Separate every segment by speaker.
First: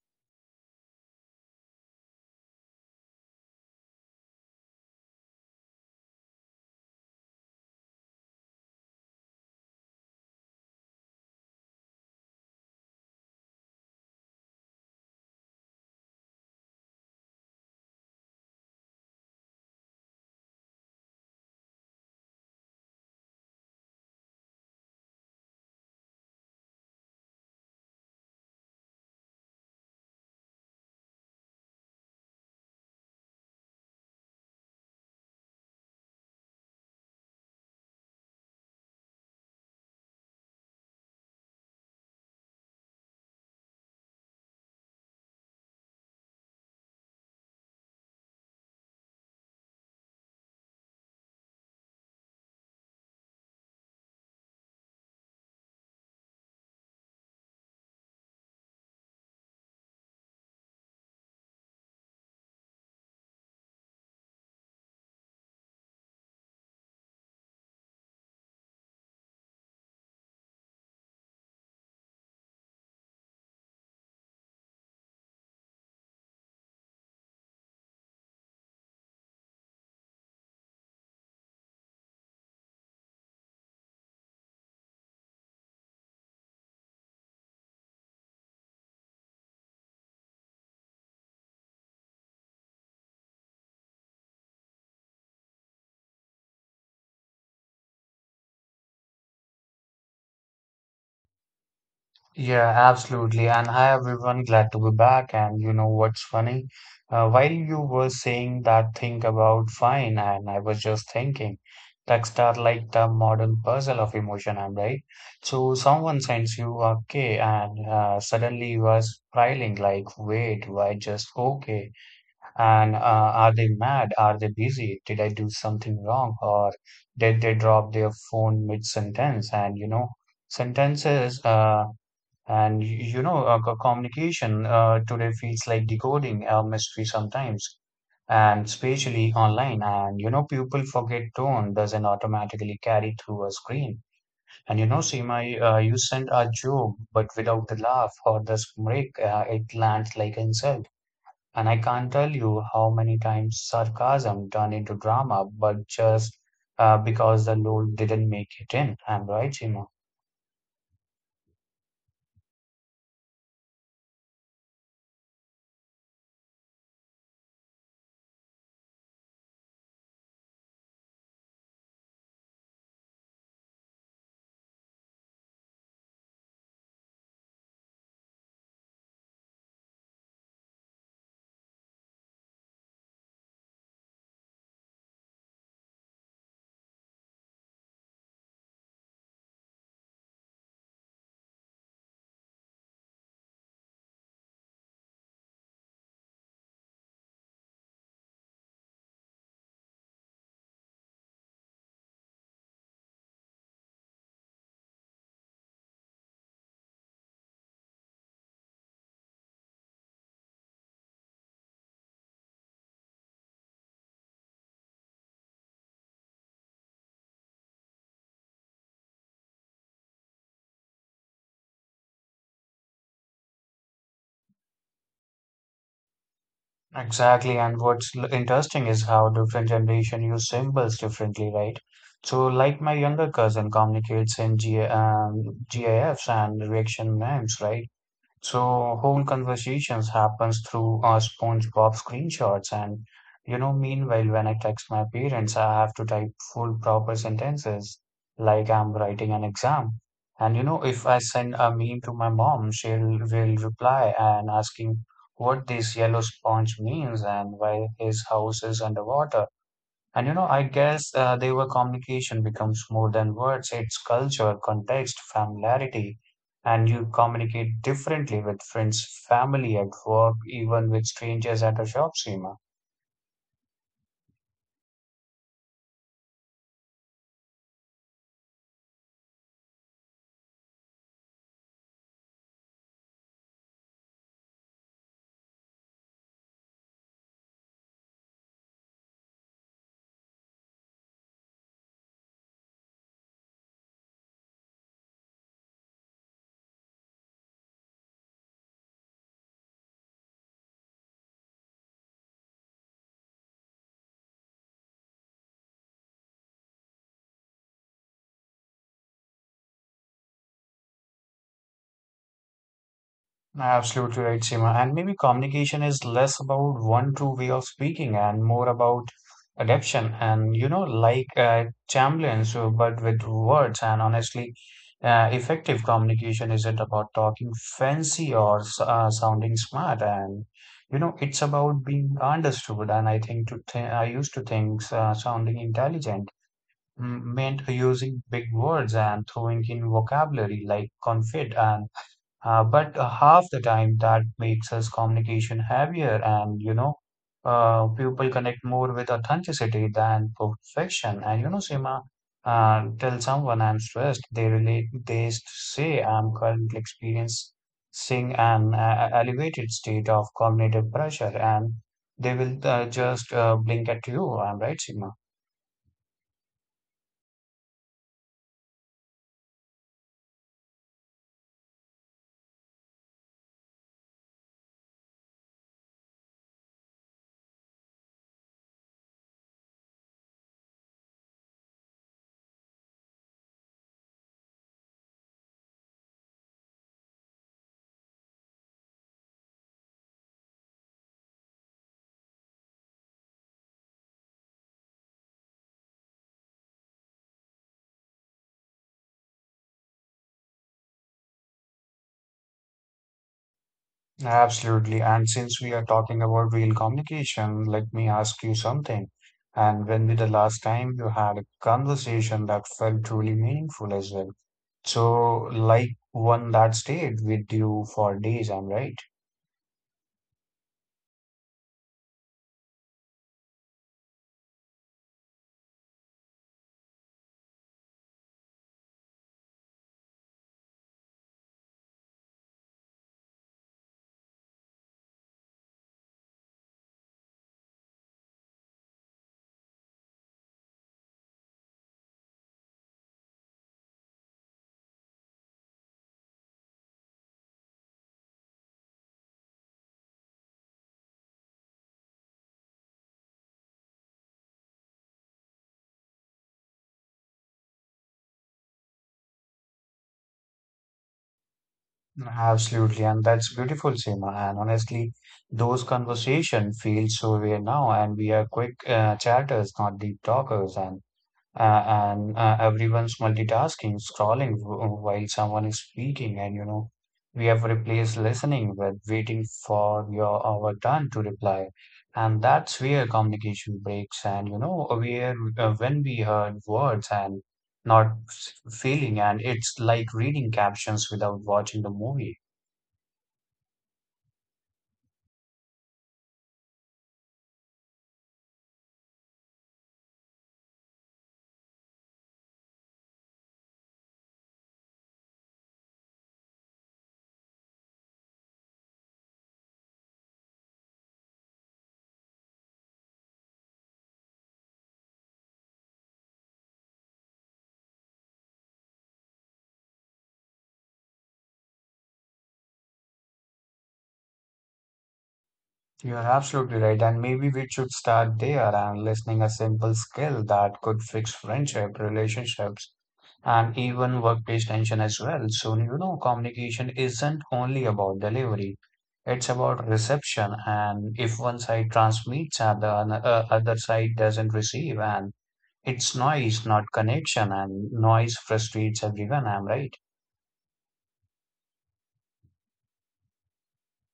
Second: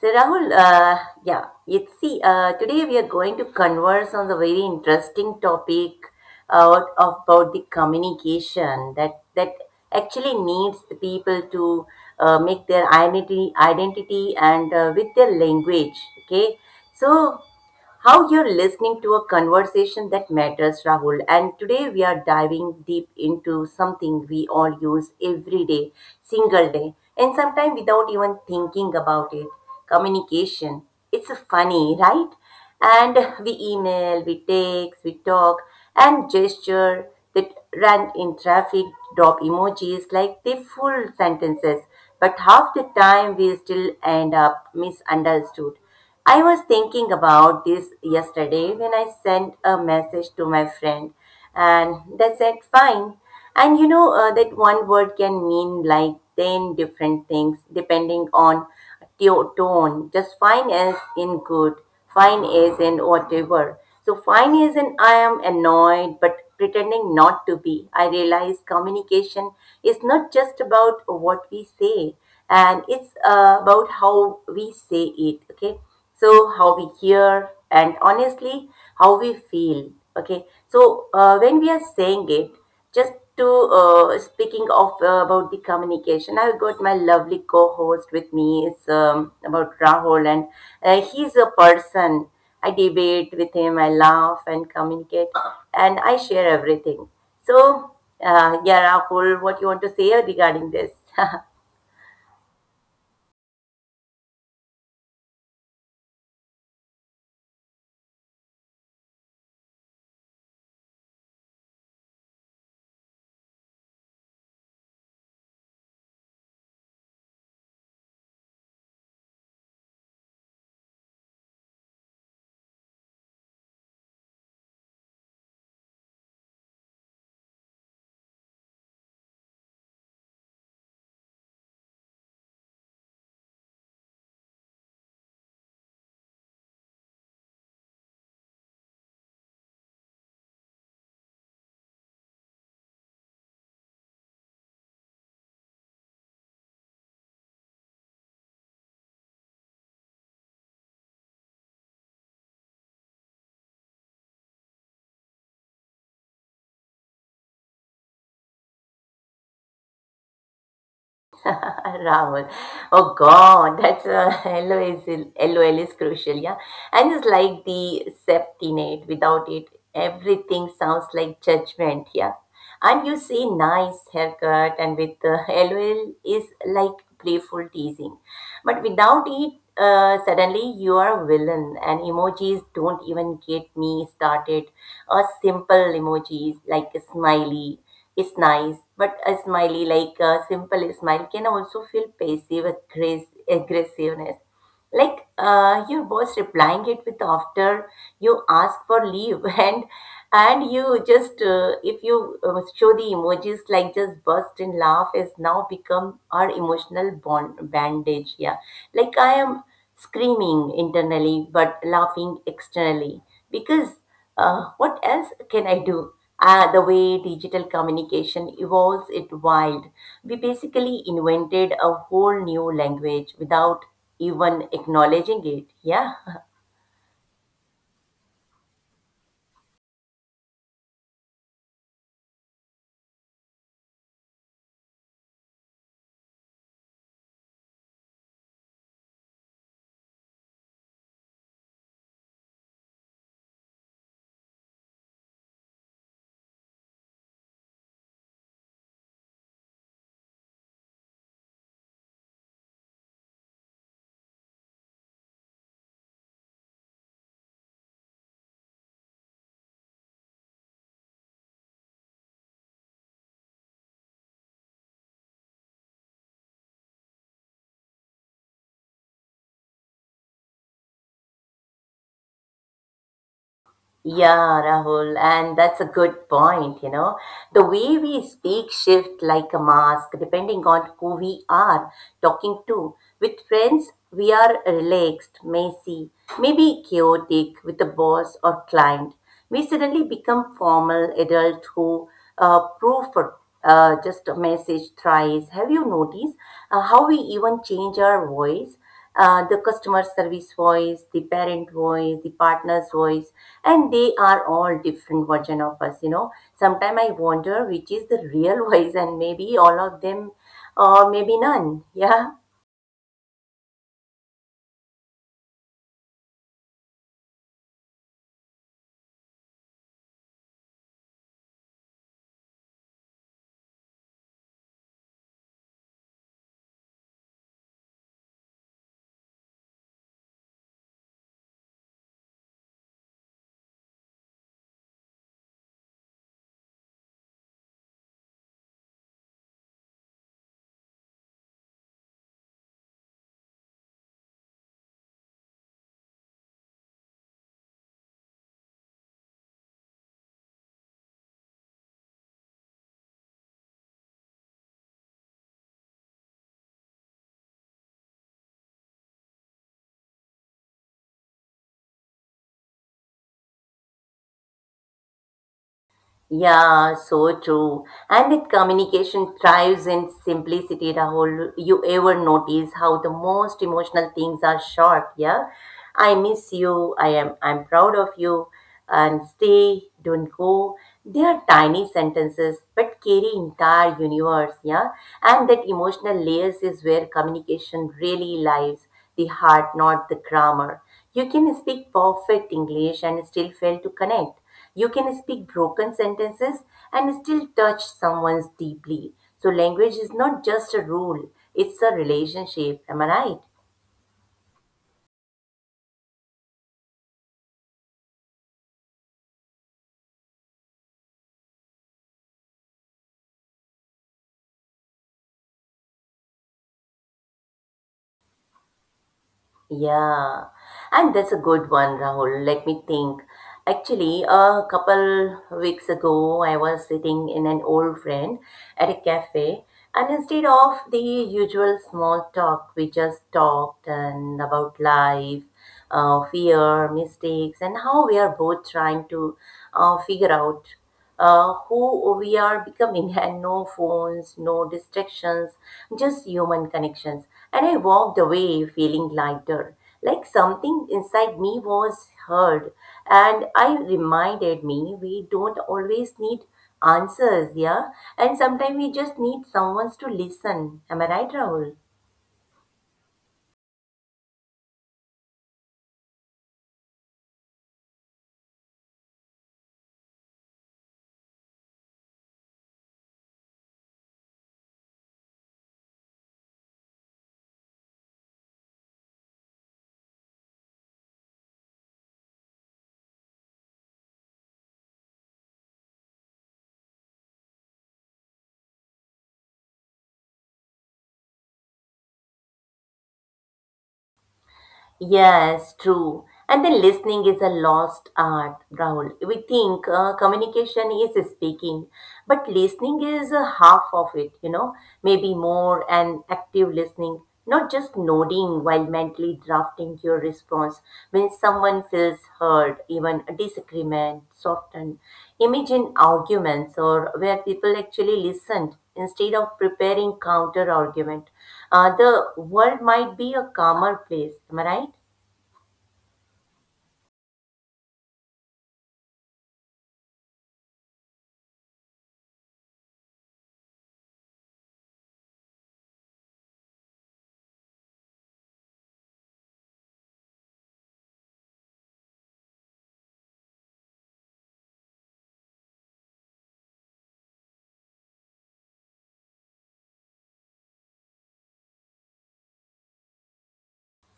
Speaker 1: So, Rahul, yeah, you see, today we are going to converse on the very interesting topic out about the communication that actually needs the people to make their identity and with their language. Okay, so how you're listening to a conversation that matters, Rahul. And today we are diving deep into something we all use every day, single day, and sometimes without even thinking about it, communication. It's funny, right? And we email, we text, we talk, and gesture that run in traffic drop emojis like they full sentences, but half the time we still end up misunderstood. I was thinking about this yesterday when I sent a message to my friend, and they said, fine. And that one word can mean like 10 different things depending on tone. Just fine as in good, fine as in whatever. So fine as in I am annoyed, but pretending not to be. I realize communication is not just about what we say, and it's about how we say it. Okay, so how we hear and honestly how we feel. Okay, so when we are saying it just to speaking of about the communication, I've got my lovely co-host with me. It's about Rahul, and he's a person I debate with. Him I laugh and communicate and I share everything. So yeah, Rahul, what you want to say regarding this?
Speaker 2: Yeah, absolutely. And hi, everyone. Glad to be back. And you know what's funny? While you were saying that thing about fine, and I was just thinking, texts are like the modern puzzle of emotion, I'm right? So someone sends you okay, and suddenly you are spiraling like, wait, why just okay? And are they mad? Are they busy? Did I do something wrong? Or did they drop their phone mid-sentence? And you know, sentences and y- you know, co- communication today feels like decoding a mystery sometimes, and especially online. And you know, people forget tone doesn't automatically carry through a screen. And you know, Seema, you sent a joke, but without the laugh or the break, it lands like insult. And I can't tell you how many times sarcasm turned into drama, but just because the load didn't make it in. I'm right, Seema.
Speaker 1: Rahul. Oh God, that's a LOL is crucial, yeah. And it's like the septinate. Without it, everything sounds like judgment, yeah. And you see nice haircut, and with the LOL is like playful teasing. But without it, suddenly you are a villain, and emojis don't even get me started. Or simple emojis like a smiley is nice, but a smiley, like a simple smile, can also feel aggressiveness. Like your boss replying it with after you ask for leave, and you just if you show the emojis like just burst in laugh has now become our emotional bond bandage. Yeah, like I am screaming internally but laughing externally because what else can I do? The way digital communication evolves, it wild. We basically invented a whole new language without even acknowledging it. Yeah.
Speaker 2: Exactly, and interesting is how different generation use symbols differently, right? So, like my younger cousin communicates in G GIFs and reaction names, right? So whole conversations happens through SpongeBob screenshots. And you know, meanwhile, when I text my parents I have to type full proper sentences like I'm writing an exam. And you know, if I send a meme to my mom she'll will reply and asking what this yellow sponge means and why his house is underwater. And you know, I guess they were communication becomes more than words. It's culture, context, familiarity, and you communicate differently with friends, family, at work, even with strangers at a shop, Seema.
Speaker 1: Yeah, Rahul, and that's a good point, you know. The way we speak shift like a mask depending on who we are talking to. With friends, we are relaxed, messy, maybe chaotic with a boss or client. We suddenly become formal adult who proof for just a message thrice. Have you noticed how we even change our voice? The customer service voice, the parent voice, the partner's voice, and they are all different version of us. You know, sometimes I wonder which is the real voice, and maybe all of them, or maybe none. Yeah.
Speaker 2: Absolutely right, Seema. And maybe communication is less about one true way of speaking and more about adaptation, and you know, like Chamberlain, so, but with words. And honestly, effective communication isn't about talking fancy or sounding smart. And you know, it's about being understood. And I used to think sounding intelligent meant using big words and throwing in vocabulary like confit, and but half the time that makes us communication heavier. And you know, people connect more with authenticity than perfection. And you know, Seema, tell someone I'm stressed, they relate. They say I'm currently experiencing an elevated state of cognitive pressure, and they will just blink at you. I'm right, Seema.
Speaker 1: Yeah, so true. And that communication thrives in simplicity, Rahul. You ever notice how the most emotional things are short, yeah? I miss you, I'm proud of you, and stay, don't go. They are tiny sentences but carry entire universe, yeah? And that emotional layers is where communication really lies, the heart, not the grammar. You can speak perfect English and still fail to connect. You can speak broken sentences and still touch someone's deeply. So language is not just a rule, it's a relationship. Am I right?
Speaker 2: Absolutely. And since we are talking about real communication, let me ask you something. And when was the last time you had a conversation that felt truly meaningful as well? So, like one that stayed with you for days, I'm right?
Speaker 1: Yeah, and that's a good one, Rahul. Let me think. Actually, a couple weeks ago, I was sitting in an old friend at a cafe, and instead of the usual small talk, we just talked and about life, fear, mistakes, and how we are both trying to figure out who we are becoming. And no phones, no distractions, just human connections. And I walked away feeling lighter, like something inside me was heard. And I reminded me we don't always need answers, yeah? And sometimes we just need someone to listen. Am I right, Rahul?
Speaker 2: Absolutely. And that's beautiful, Seema. And honestly, those conversations feel so rare now, and we are quick chatters, not deep talkers. Uh, and everyone's multitasking, scrolling while someone is speaking. And you know, we have replaced listening with waiting for your our turn to reply, and that's where communication breaks. And you know, where when we heard words and not feeling, and it's like reading captions without watching the movie.
Speaker 1: Yes, true. And then listening is a lost art, Rahul. We think communication is speaking, but listening is a half of it, you know, maybe more and active listening, not just nodding while mentally drafting your response. When someone feels heard, even a disagreement softened. Imagine arguments or where people actually listened instead of preparing counter argument. The world might be a calmer place, am I right?
Speaker 2: You're absolutely right, and maybe we should start there, and listening, a simple skill that could fix friendship, relationships and even workplace tension as well. So you know, communication isn't only about delivery, it's about reception. And if one side transmits and the other side doesn't receive, and it's noise, not connection, and noise frustrates everyone. I'm right.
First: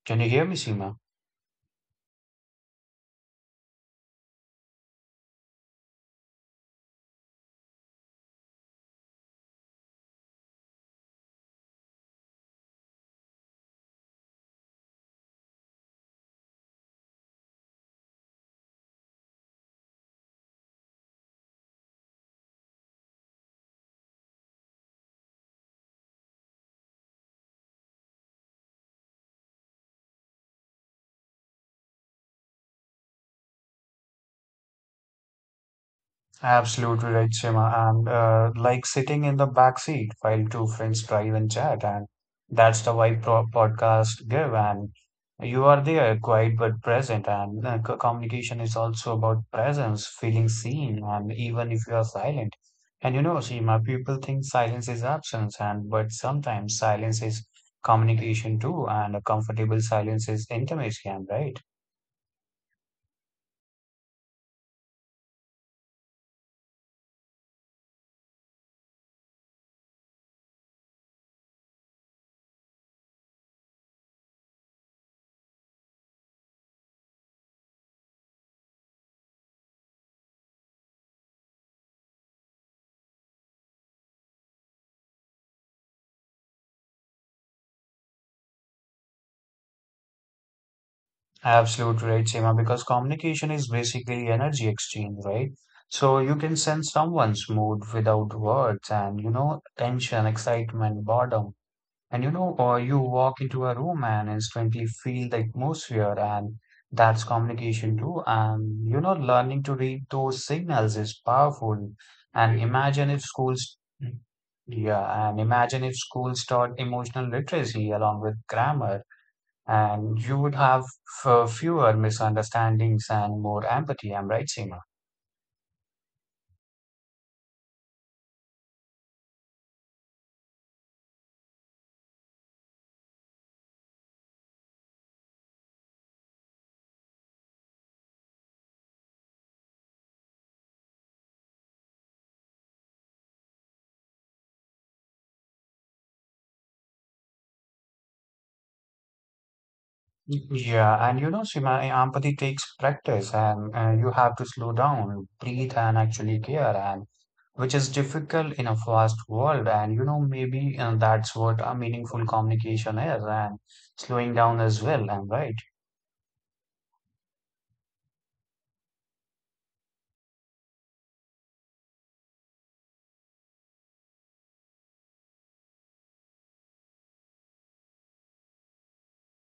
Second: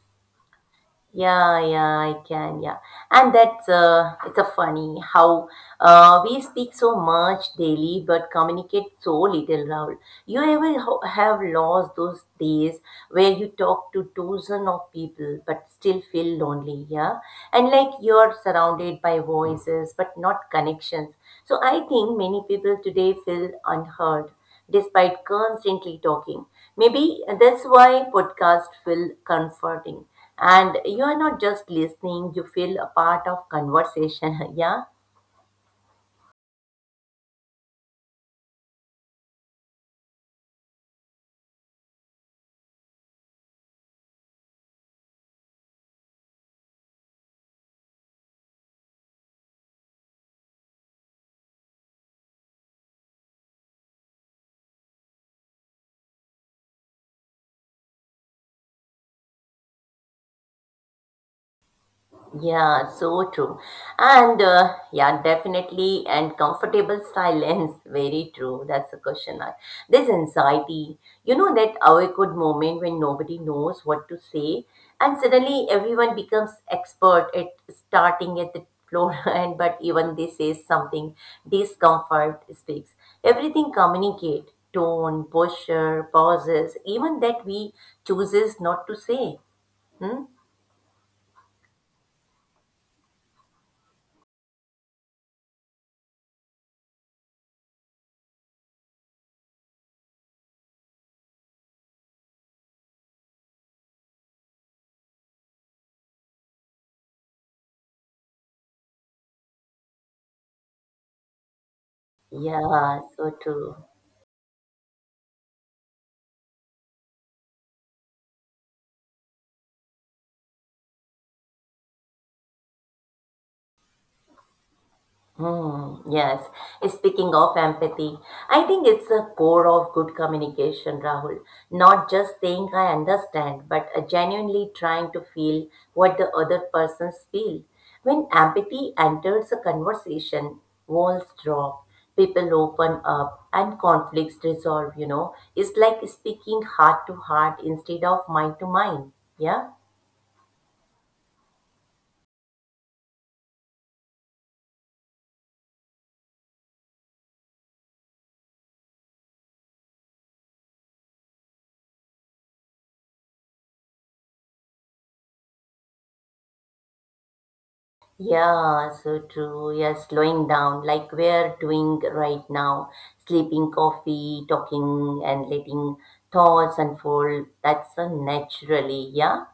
Speaker 2: Can you hear me, Seema?
Speaker 1: Yeah, yeah, I can, yeah. And that's it's a funny how we speak so much daily but communicate so little, Rahul. You ever have lost those days where you talk to dozen of people but still feel lonely, yeah? And like you're surrounded by voices but not connections. So I think many people today feel unheard despite constantly talking. Maybe that's why podcasts feel comforting. And you are not just listening, you feel a part of conversation. Yeah.
Speaker 2: Absolutely right, Shema. And like sitting in the back seat while two friends drive and chat, and that's the vibe pro podcast give. And you are there, quiet but present. And communication is also about presence, feeling seen, and even if you are silent. And you know, Shema, people think silence is absence, and but sometimes silence is communication too, and a comfortable silence is intimacy, am right?
Speaker 1: Yeah, so true. And yeah, definitely. And comfortable silence, very true. That's the question. I, this anxiety, you know, that awkward moment when nobody knows what to say, and suddenly everyone becomes expert at starting at the floor. And but even they say something, discomfort speaks. Everything communicate, tone, posture, pauses, even that we chooses not to say. Hmm?
Speaker 2: Absolutely right, Seema, because communication is basically energy exchange, right? So you can sense someone's mood without words. And you know, tension, excitement, boredom. And you know, or you walk into a room and instantly feel the atmosphere, and that's communication too. And you know, learning to read those signals is powerful. And
Speaker 1: Yeah,
Speaker 2: imagine if
Speaker 1: so
Speaker 2: schools,
Speaker 1: true.
Speaker 2: yeah, and imagine if schools taught emotional literacy along with grammar. And you would have fewer misunderstandings and more empathy. I'm right, Seema.
Speaker 1: Hmm. Yes. Speaking of empathy, I think it's the core of good communication, Rahul. Not just saying I understand, but genuinely trying to feel what the other persons feel. When empathy enters a conversation, walls drop, people open up, and conflicts resolve, you know. It's like speaking heart to heart instead of mind to mind. Yeah?
Speaker 2: Yeah, and you know, Seema, empathy takes practice, and you have to slow down, breathe, and actually care, and which is difficult in a fast world. And you know, maybe that's what a meaningful communication is, and slowing down as well. I'm right.
Speaker 1: Yeah, so true. Yeah, slowing down like we're doing right now, sleeping coffee, talking, and letting thoughts unfold. That's a naturally, yeah.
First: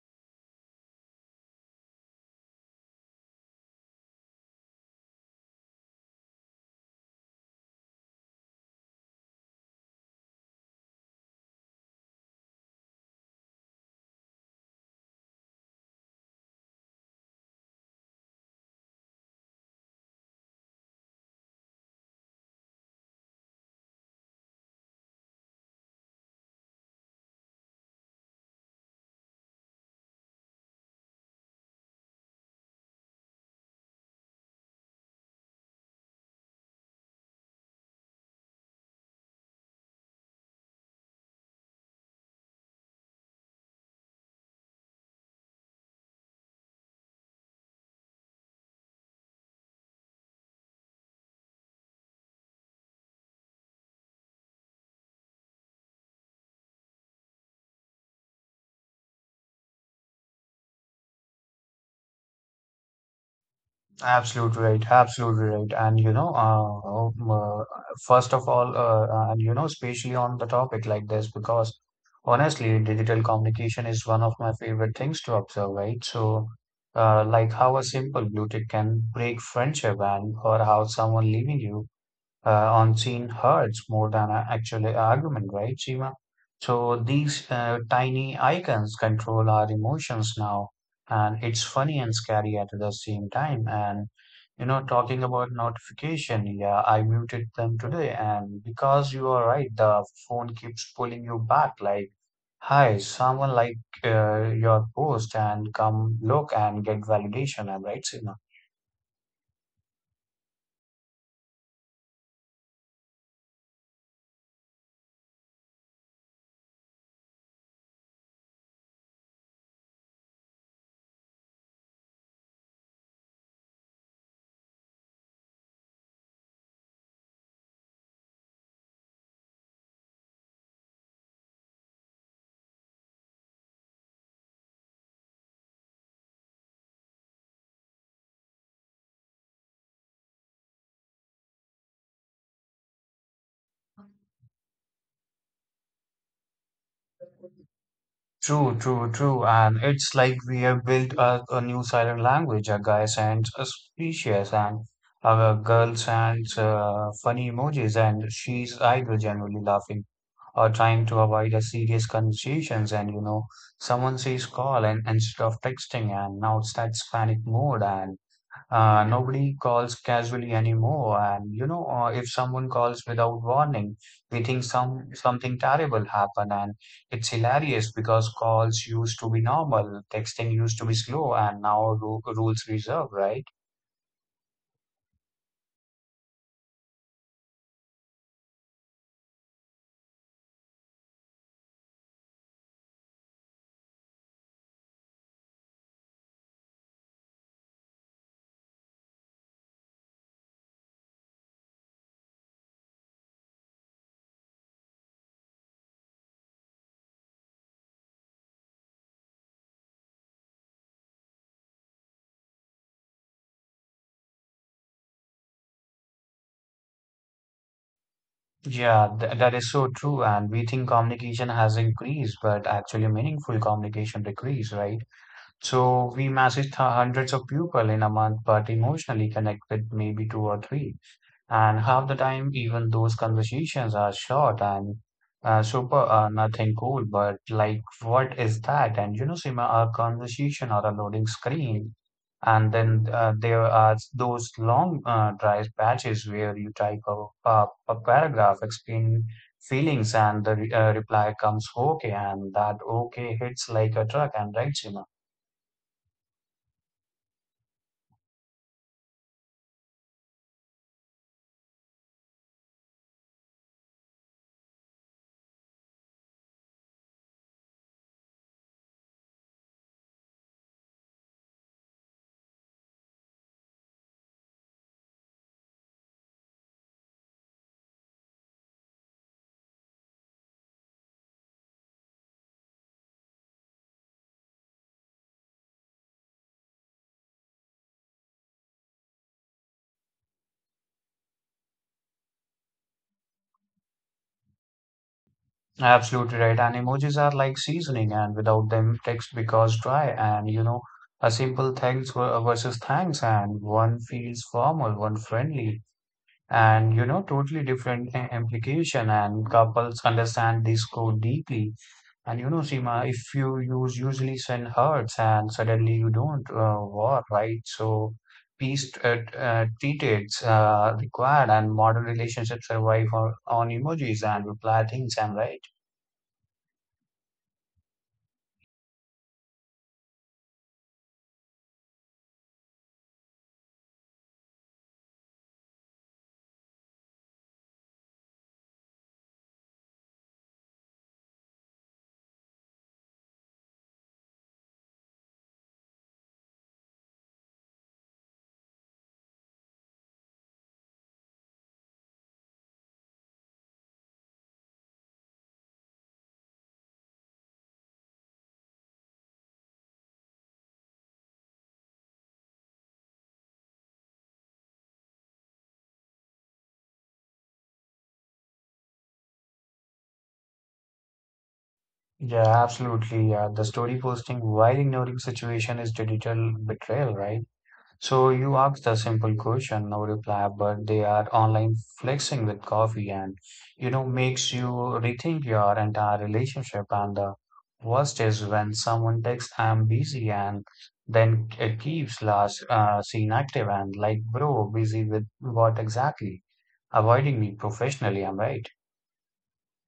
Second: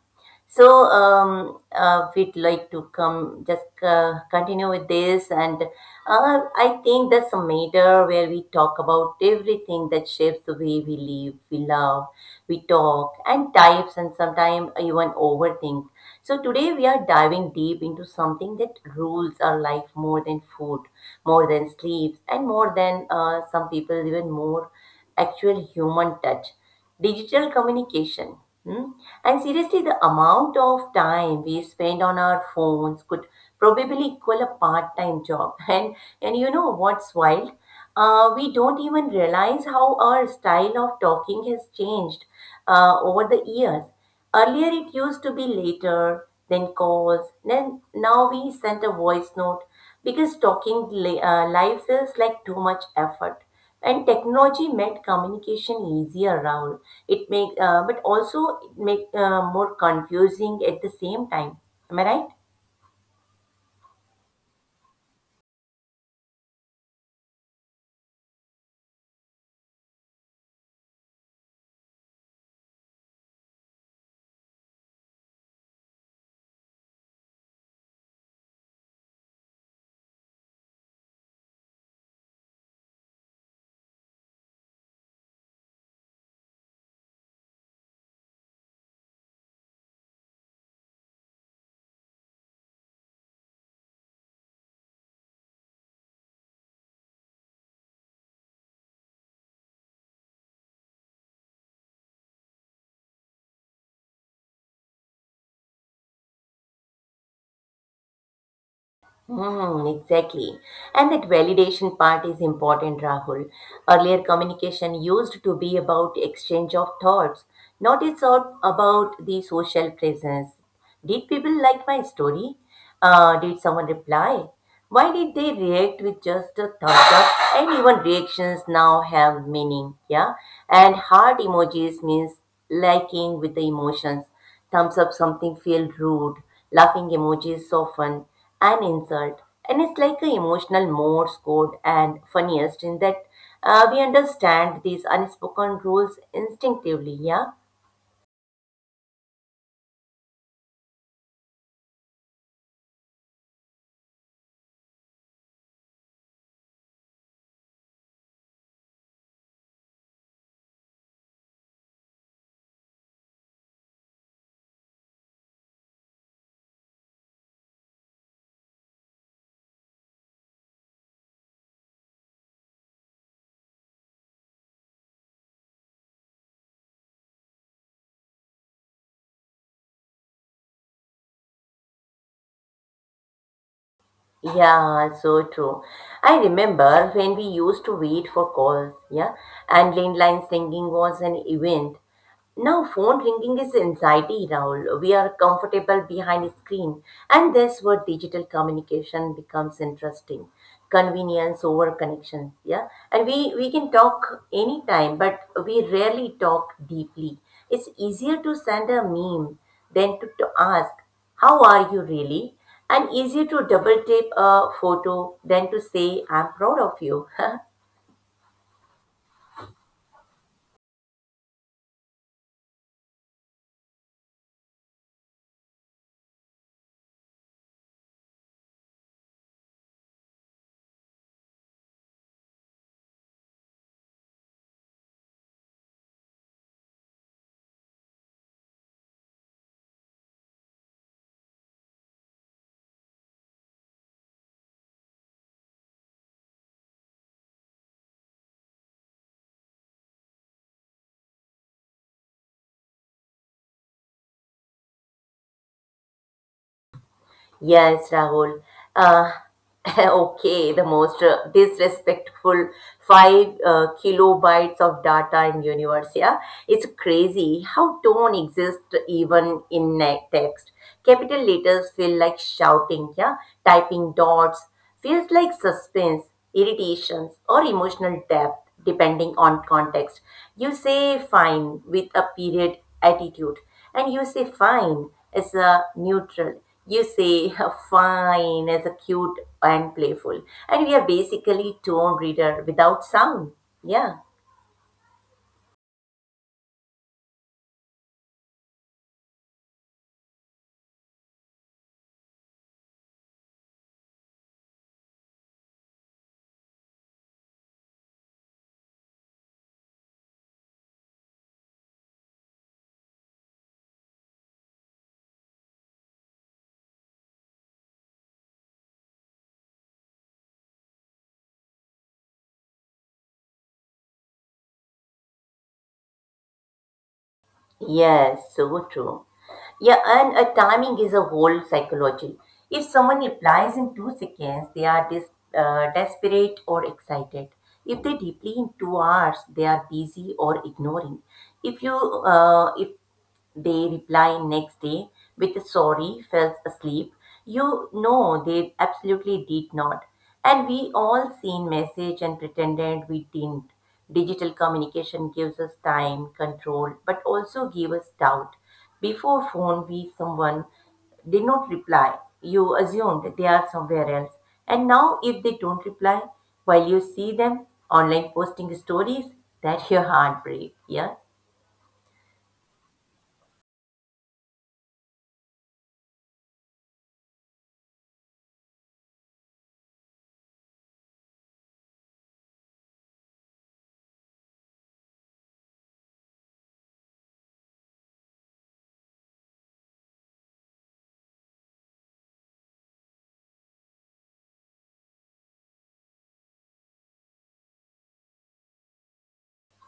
Speaker 1: So, we'd like to come just continue with this, and I think that's a matter where we talk about everything that shapes the way we live, we love, we talk, and types, and sometimes even overthink. So today we are diving deep into something that rules our life more than food, more than sleeps, and more than some people even more actual human touch. Digital communication. Hmm? And seriously, the amount of time we spend on our phones could probably equal a part-time job. And you know what's wild? We don't even realize how our style of talking has changed over the years. Earlier, it used to be later, then calls, then now we send a voice note because talking lives is like too much effort. And technology made communication easier, Rahul. It make but also it make more confusing at the same time, am I right?
Speaker 2: Absolutely right. Absolutely right. And you know, first of all, and you know, especially on the topic like this, because honestly, digital communication is one of my favorite things to observe, right? So like how a simple blue tick can break friendship, and or how someone leaving you unseen hurts more than actually an argument, right, Seema? So these tiny icons control our emotions now, and it's funny and scary at the same time. And you know, talking about notification, yeah, I muted them today, and because you are right, the phone keeps pulling you back, like, hi, someone like your post, and come look and get validation. I'm right, Seema.
Speaker 1: Mm, exactly. And that validation part is important, Rahul. Earlier communication used to be about exchange of thoughts, not it's all about the social presence. Did people like my story? Did someone reply? Why did they react with just a thumbs up? And even reactions now have meaning, yeah? And heart emojis means liking with the emotions. Thumbs up something feel rude, laughing emojis soften an insult, and it's like a emotional Morse code. And funniest in that we understand these unspoken rules instinctively. Yeah,
Speaker 2: True, true, true. And it's like we have built a new silent language. A guy sends a species and a girl sends funny emojis, and she's either generally laughing or trying to avoid a serious conversations. And you know, someone says call and instead of texting, and now it's that panic mode. And nobody calls casually anymore, and you know, if someone calls without warning, we think something terrible happened. And it's hilarious because calls used to be normal, texting used to be slow, and now ru rules reserve, right?
Speaker 1: yeah, so true. I remember when we used to wait for calls. Yeah, and landline singing was an event. Now, phone ringing is anxiety, Rahul. We are comfortable behind a screen, and that's where digital communication becomes interesting. Convenience over connection, yeah. And we can talk anytime, but we rarely talk deeply. It's easier to send a meme than to ask, "How are you really?" And easier to double tape a photo than to say, "I'm proud of you."
Speaker 2: Yeah, th that is so true, and we think communication has increased, but actually meaningful communication decreased, right? So we message hundreds of people in a month, but emotionally connect with maybe two or three. And half the time, even those conversations are short and nothing cool. But like, what is that? And you know, Sima, a conversation or a loading screen. And then there are those long dry patches where you type a paragraph explaining feelings, and the reply comes okay, and that okay hits like a truck. And right, Seema.
Speaker 1: Yes, Rahul. Uh, okay, the most disrespectful five kilobytes of data in universe. Yeah, it's crazy how tone exists even in text. Capital letters feel like shouting. Yeah, typing dots. Feels like suspense, irritations, or emotional depth depending on context. You say fine with a period attitude, and you say fine as a neutral. You say fine as a cute and playful. And we are basically tone reader without sound. Yeah.
Speaker 2: Absolutely right. And emojis are like seasoning, and without them, text becomes dry. And you know, a simple thanks versus thanks, and one feels formal, one friendly, and you know, totally different implication. And couples understand this code deeply. And you know, Seema, if you use usually send hearts, and suddenly you don't war, right? So peace treated required, and modern relationships survive on emojis and reply things, and right.
Speaker 1: Yes, so true. Yeah, and timing is a whole psychology. If someone replies in 2 seconds, they are dis desperate or excited. If they reply in 2 hours, they are busy or ignoring. If they reply next day with sorry, fell asleep. You know they absolutely did not. And we all seen message and pretended we didn't. Digital communication gives us time, control, but also give us doubt. Before phone, we someone did not reply. You assumed they are somewhere else. And now, if they don't reply, while you see them online posting stories, that's your heartbreak. Yeah.
Speaker 2: Yeah, absolutely. Yeah. The story posting while ignoring situation is digital betrayal, right? So you ask the simple question, no reply, but they are online flexing with coffee, and you know, makes you rethink your entire relationship. And the worst is when someone texts, I'm busy, and then it keeps last seen active, and like, bro, busy with what exactly? Avoiding me professionally, I'm right.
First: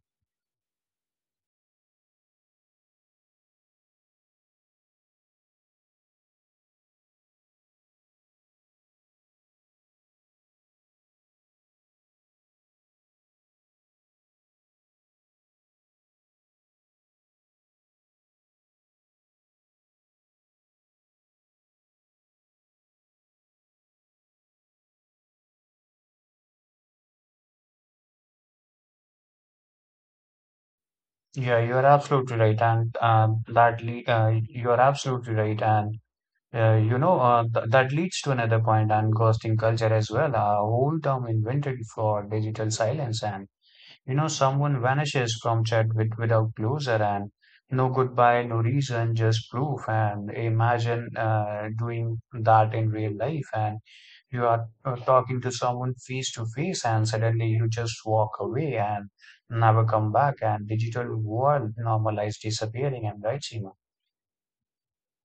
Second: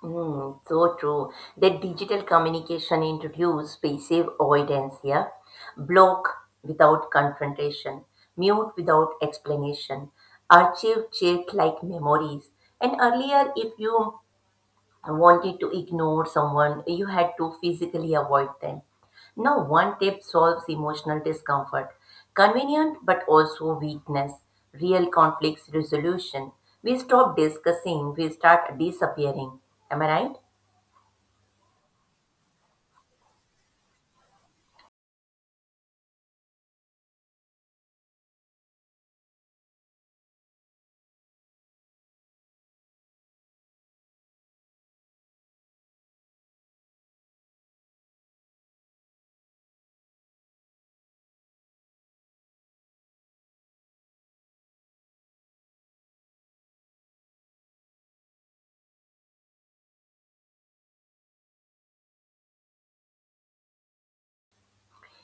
Speaker 1: Mm, so true. That digital communication introduces passive avoidance here. Block without confrontation, mute without explanation, archive check like memories. And earlier, if you wanted to ignore someone, you had to physically avoid them. Now, one tip solves emotional discomfort. Convenient but also weakness. Real conflicts resolution. We stop discussing, we start disappearing. Am I right?
Speaker 2: Yeah, you're absolutely right, and that le you're absolutely right, and you know, th that leads to another point, and ghosting culture as well, a whole term invented for digital silence. And you know, someone vanishes from chat with, without closure, and no goodbye, no reason, just proof. And imagine doing that in real life. And you are talking to someone face to face, and suddenly you just walk away and never come back. And digital world normalized disappearing. And right, Seema?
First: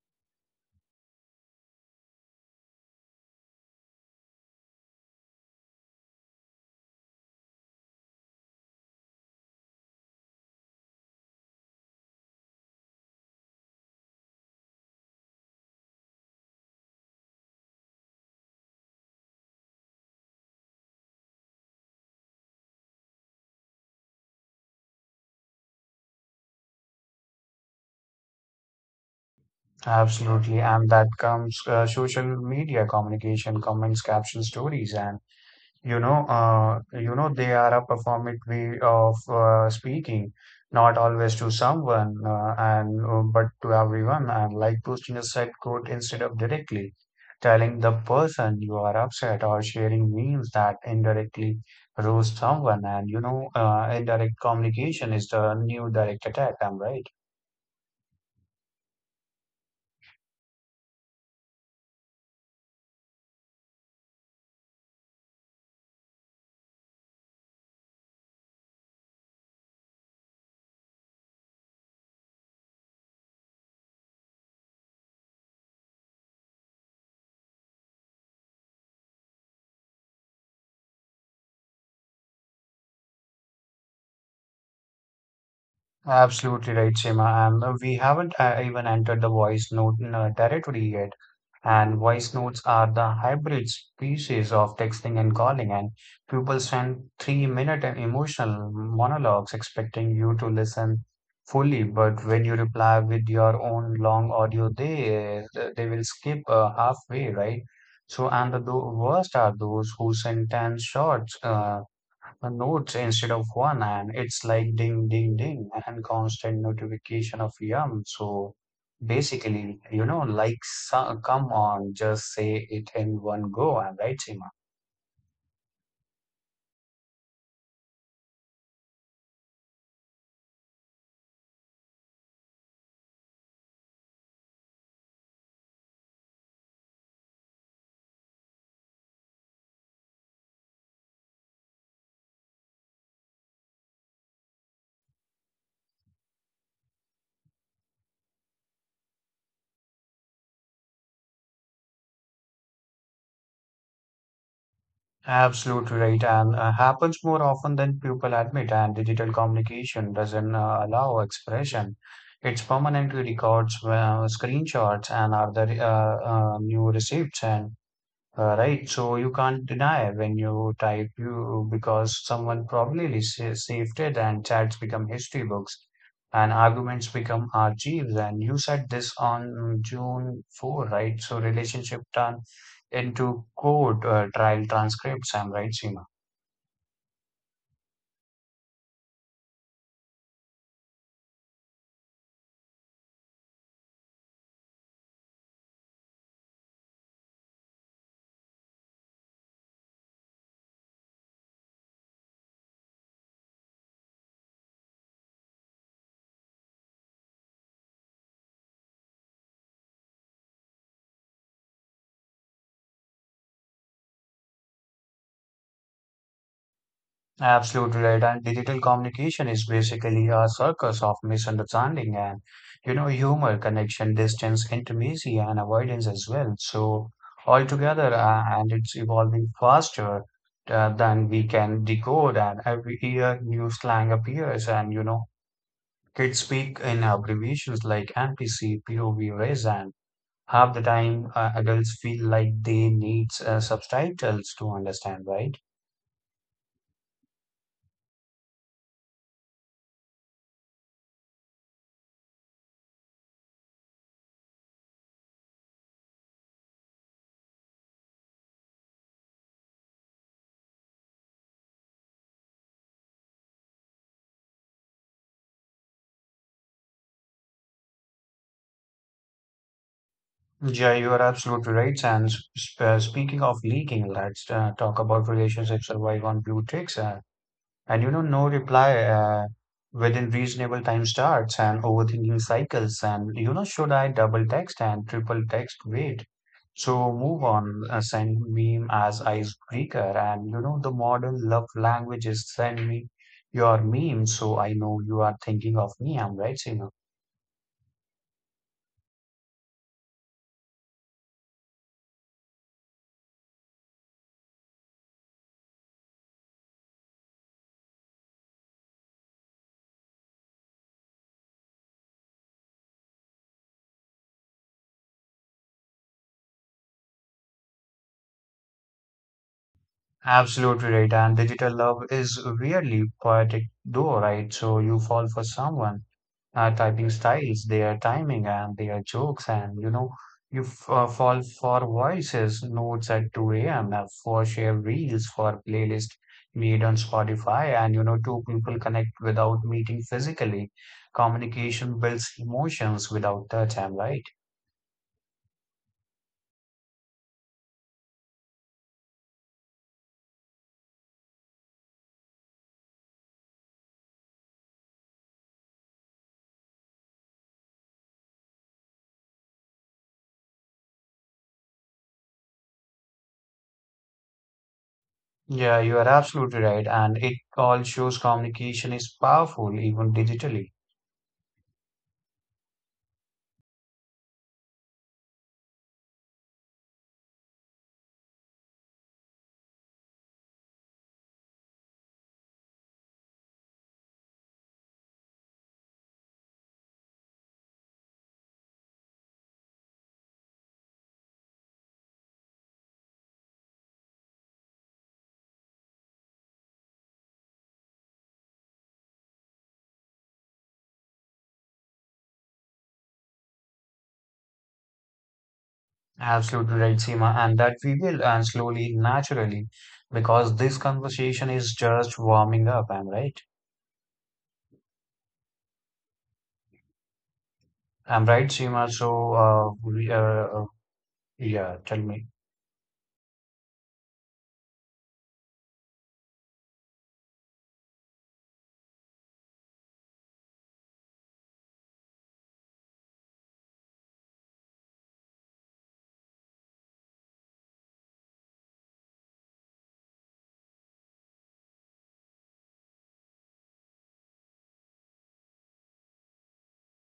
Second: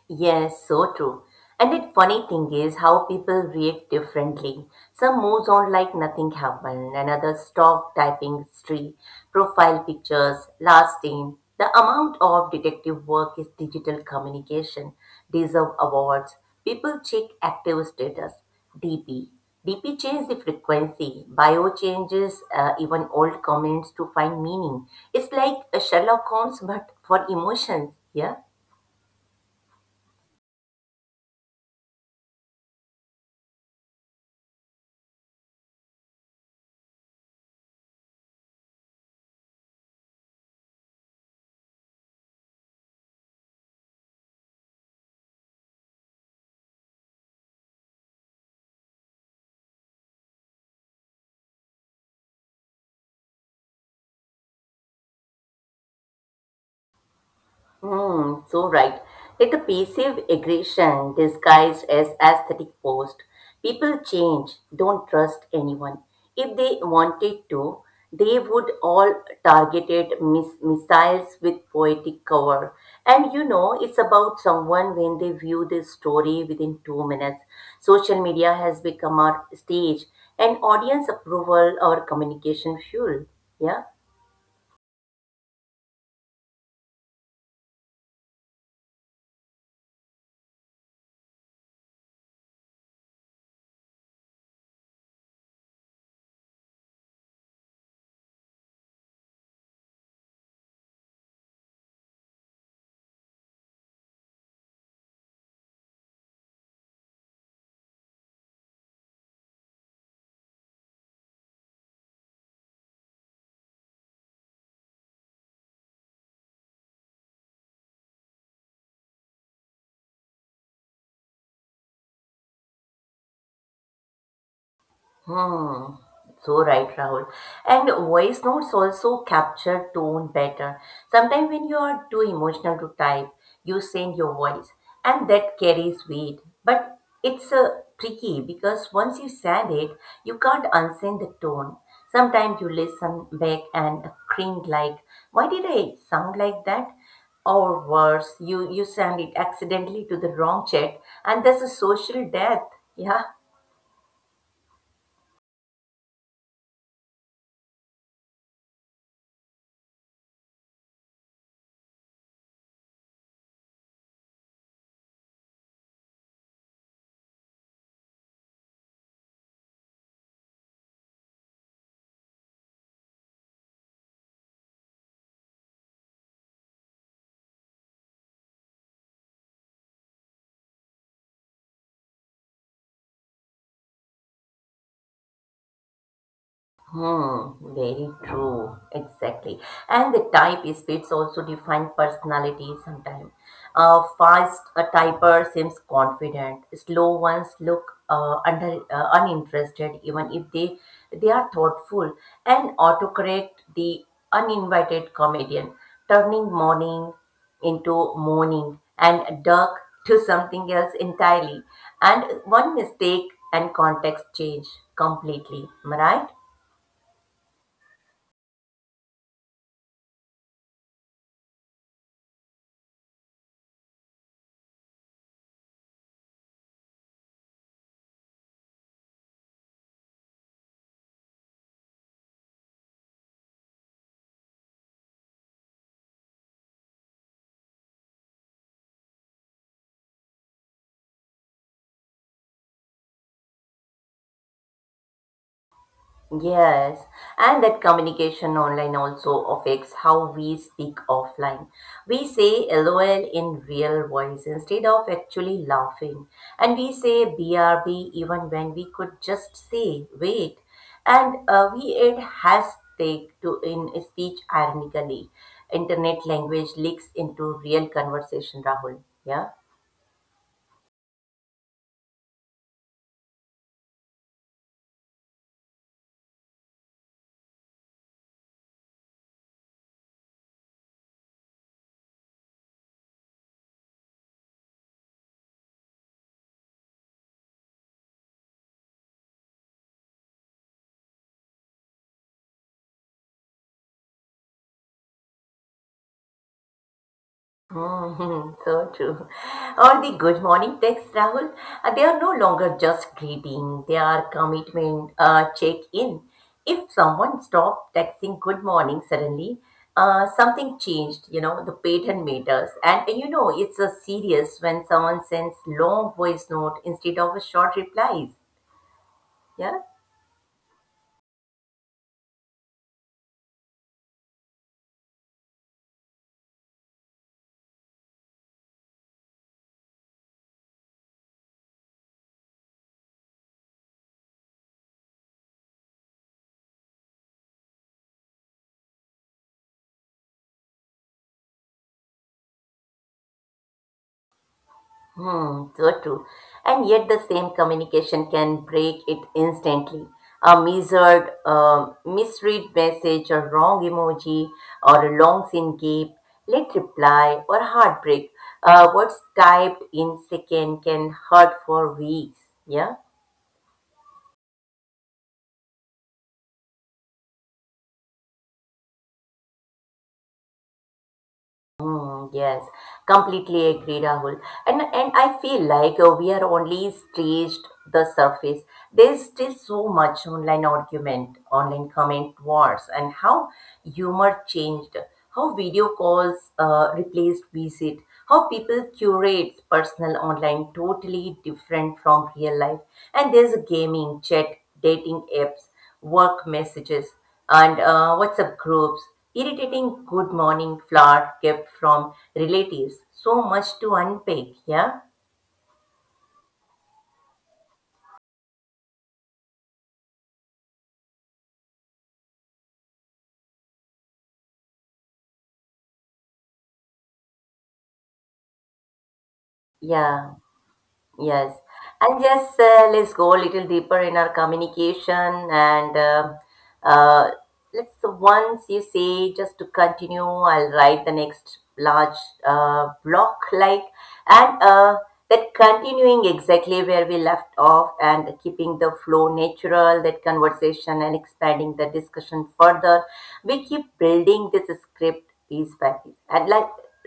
Speaker 1: Yes, so true. And the funny thing is how people react differently. Some moves on like nothing happened, and others stop typing history, profile pictures, last name. The amount of detective work is digital communication, deserve awards. People check active status, DP. DP changes the frequency, bio changes even old comments to find meaning. It's like a Sherlock Holmes, but for emotions, yeah?
Speaker 2: Absolutely. And that comes social media communication, comments, caption stories. And you know, you know, they are a performative way of speaking, not always to someone and but to everyone. And like posting a side quote instead of directly telling the person you are upset, or sharing means that indirectly roast someone. And you know, indirect communication is the new direct attack, I'm right?
Speaker 1: Hmm, so right. Like a passive aggression disguised as aesthetic post. People change, don't trust anyone. If they wanted to, they would all targeted missiles with poetic cover. And you know, it's about someone when they view this story within 2 minutes. Social media has become our stage and audience approval, our communication fuel. Yeah.
Speaker 2: Absolutely right, Seema. And we haven't even entered the voice note territory yet. And voice notes are the hybrid species of texting and calling. And people send 3-minute emotional monologues expecting you to listen fully. But when you reply with your own long audio, they will skip halfway, right? So, worst are those who send 10 short the notes instead of one, and it's like ding ding ding and constant notification of yum. So basically, come on, just say it in one go, and right, Seema?
Speaker 1: Hmm, so right, Rahul. And voice notes also capture tone better. Sometimes when you are too emotional to type, you send your voice, and that carries weight. But it's tricky because once you send it, you can't unsend the tone. Sometimes you listen back and cringe like, why did I sound like that? Or worse, you send it accidentally to the wrong chat, and that's a social death. Yeah.
Speaker 2: Absolutely right. And happens more often than people admit. And digital communication doesn't allow expression, it's permanently records screenshots and other new receipts. And right, so you can't deny when you type, you because someone probably saved it, and chats become history books and arguments become archives. And you said this on June 4, right? So relationship turned into court trial transcripts. I'm right, Seema?
Speaker 1: Hmm, very true. Exactly. And the type speeds also define personality sometimes. A fast a typer seems confident. Slow ones look under uninterested, even if they are thoughtful. And autocorrect the uninvited comedian, turning morning into morning and dark to something else entirely. And one mistake and context change completely. Am I right?
Speaker 2: Absolutely right. And digital communication is basically a circus of misunderstanding and, you know, humor, connection, distance, intimacy, and avoidance as well. So, altogether, and it's evolving faster than we can decode. And every year, new slang appears, and, you know, kids speak in abbreviations like NPC, POV, res, and half the time, adults feel like they need subtitles to understand, right?
Speaker 1: Yes, and that communication online also affects how we speak offline. We say LOL in real voice instead of actually laughing, and we say BRB even when we could just say wait, and we add hashtag to in speech ironically. Internet language leaks into real conversation, Rahul. Yeah.
Speaker 2: Yeah, you are absolutely right. And speaking of leaking, let's talk about relationships survive on blue ticks. And you know, no reply within reasonable time starts and overthinking cycles. And you know, should I double text and triple text? Wait. So move on, send meme as icebreaker. And you know, the modern love language is send me your meme so I know you are thinking of me. I'm right, Seema.
Speaker 1: Mhm, so true. Or the good morning texts, Rahul. They are no longer just greeting, they are commitment, check in. If someone stopped texting good morning suddenly, something changed, you know, the pattern matters. And you know, it's a serious when someone sends long voice note instead of a short replies. Yeah?
Speaker 2: Absolutely right. And digital love is weirdly poetic, though, right? So you fall for someone, typing styles, their timing, and their jokes, and you know, you f fall for voices, notes at 2 a.m., for share reels, for playlist made on Spotify, and you know, two people connect without meeting physically. Communication builds emotions without touch, I'm right.
Speaker 1: Hmm, so true. And yet, the same communication can break it instantly. A measured, um misread message, a wrong emoji, or a long sin gap, late reply, or heartbreak. What's typed in second can hurt for weeks. Yeah.
Speaker 2: Yeah, you are absolutely right. And it all shows communication is powerful, even digitally.
Speaker 1: Mm, yes, completely agree, Rahul. And I feel like we are only scratched the surface. There's still so much online argument, online comment wars, and how humor changed, how video calls replaced visit, how people curate personal online totally different from real life. And there's gaming, chat, dating apps, work messages and WhatsApp groups, irritating good morning flower kept from relatives. So much to unpack, yeah?
Speaker 2: Absolutely right, Seema, and that we will, and slowly, naturally, because this conversation is just warming up. I'm right. I'm right, Seema. So,
Speaker 1: Yeah. Yes.
Speaker 2: yeah, tell
Speaker 1: And
Speaker 2: me.
Speaker 1: yes, let's go a little deeper in our communication. And uh, let's once you say, just to continue, I'll write the next large block like, and that continuing exactly where we left off and keeping the flow natural, that conversation and expanding the discussion further. We keep building this script piece by piece. And like,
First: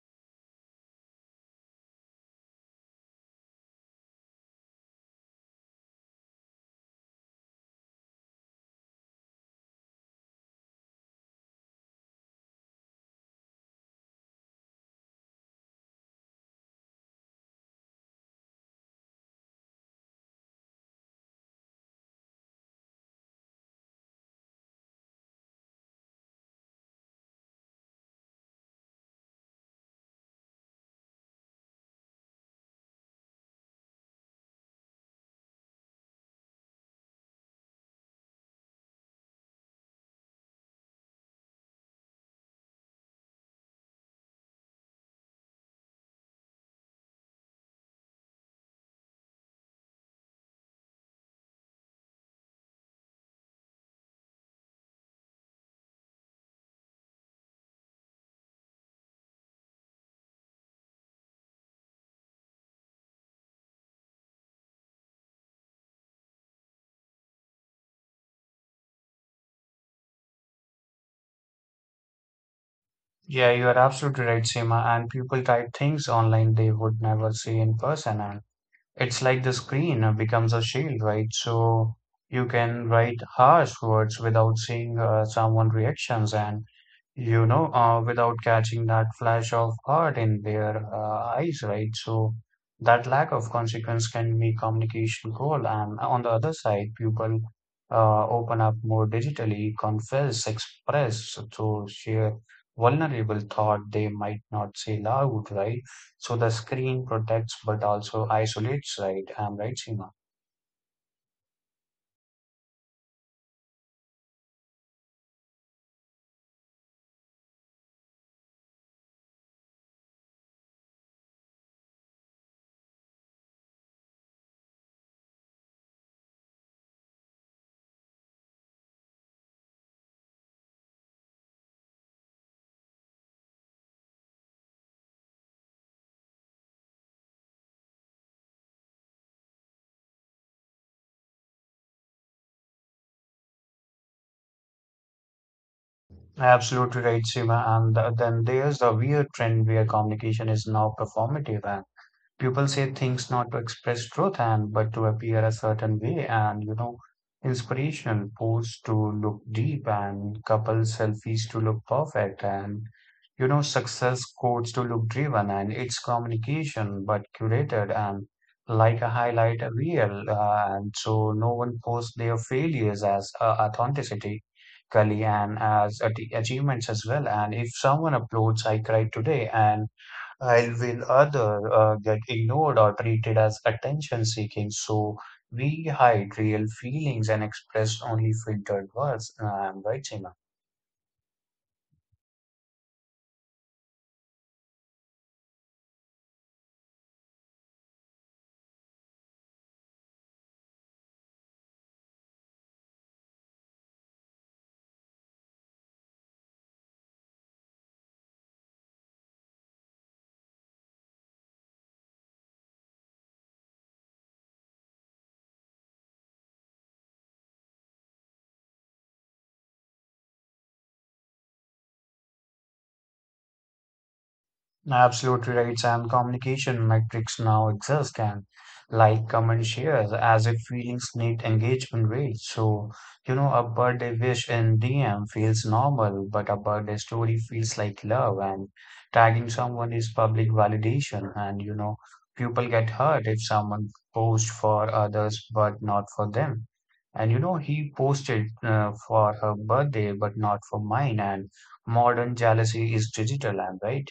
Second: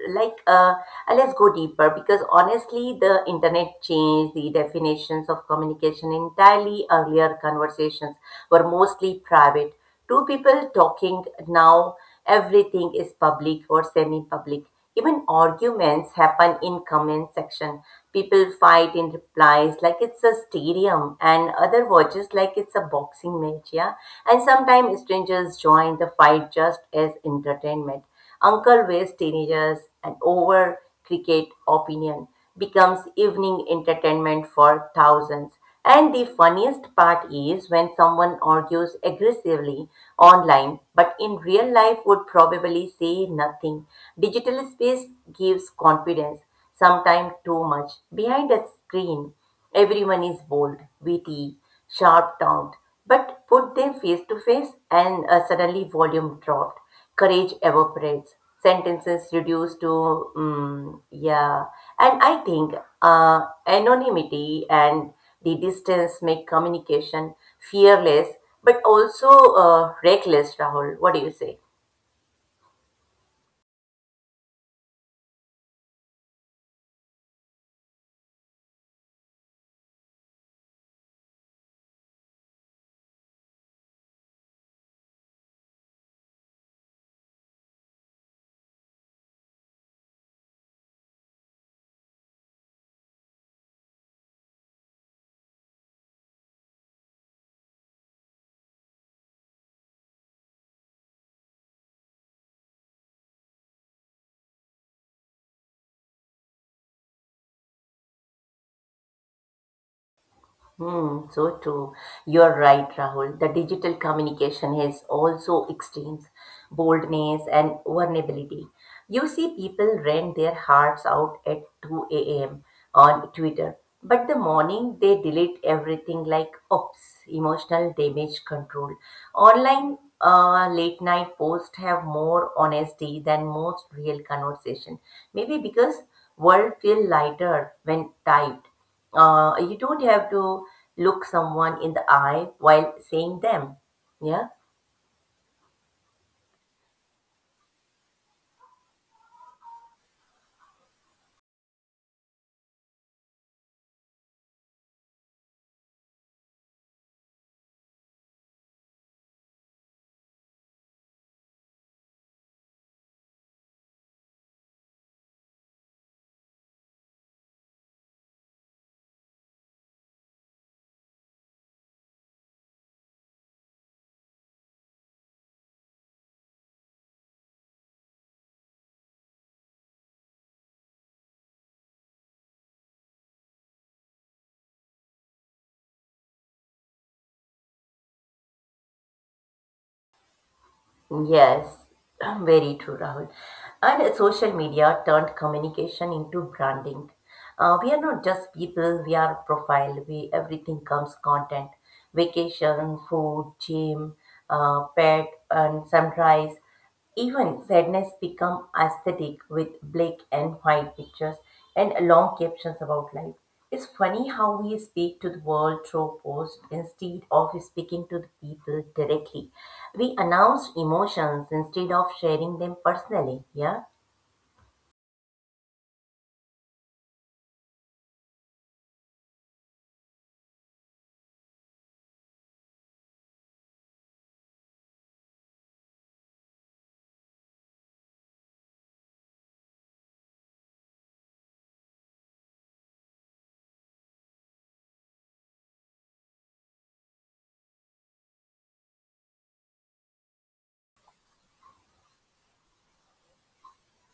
Speaker 1: like uh, uh, let's go deeper because honestly the internet changed the definitions of communication entirely. Earlier conversations were mostly private, two people talking. Now everything is public or semi-public. Even arguments happen in comment section. People fight in replies like it's a stadium, and other watches like it's a boxing match, yeah. And sometimes strangers join the fight just as entertainment. Uncle Way's teenagers and over cricket opinion becomes evening entertainment for thousands. And the funniest part is when someone argues aggressively online but in real life would probably say nothing. Digital space gives confidence, sometimes too much. Behind a screen, everyone is bold, witty, sharp tongued. But put them face to face and suddenly volume dropped, courage evaporates, sentences reduce to mm, yeah. And I think uh, anonymity and the distance make communication fearless but also reckless. Rahul, what do you say?
Speaker 2: Yeah, you are absolutely right, Seema. And people type things online they would never see in person, and it's like the screen becomes a shield, right? So you can write harsh words without seeing someone reactions, and you know, without catching that flash of hurt in their eyes, right? So that lack of consequence can make communication cold. And on the other side, people open up more digitally, confess, express, to share vulnerable thought they might not say loud, right? So the screen protects but also isolates, right? I'm right, Seema.
Speaker 1: Hmm, so true. You're right, Rahul. The digital communication has also extremes, boldness and vulnerability. You see people rent their hearts out at 2 a.m. on Twitter, but the morning they delete everything like oops, emotional damage control. Online late night posts have more honesty than most real conversation. Maybe because world feel lighter when typed. You don't have to look someone in the eye while saying them, yeah.
Speaker 2: Absolutely right, Seema. And then there's the weird trend where communication is now performative. People say things not to express truth, and but to appear a certain way. And you know, inspirational posts to look deep, and couple selfies to look perfect, and you know, success quotes to look driven. And it's communication but curated, and like a highlight reel. And so no one posts their failures as authenticity Kali and as achievements as well. And if someone uploads I cried today, and while will other get ignored or treated as attention seeking. So we hide real feelings and express only filtered words. Am I am right, Seema?
Speaker 1: Yes, very true, Rahul. And social media turned communication into branding. We are not just people, we are profile. We everything comes content, vacation, food, gym, pet, and sunrise. Even sadness become aesthetic with black and white pictures and long captions about life. It's funny how we speak to the world through posts instead of speaking to the people directly. We announce emotions instead of sharing them personally, yeah?
Speaker 2: Absolutely right, Sam. Communication metrics now exist and like, comment, shares, as if feelings need engagement rates. So, you know, a birthday wish in DM feels normal, but a birthday story feels like love, and tagging someone is public validation. And, you know, people get hurt if someone posts for others but not for them. And, you know, he posted for her birthday but not for mine. And modern jealousy is digital, and right?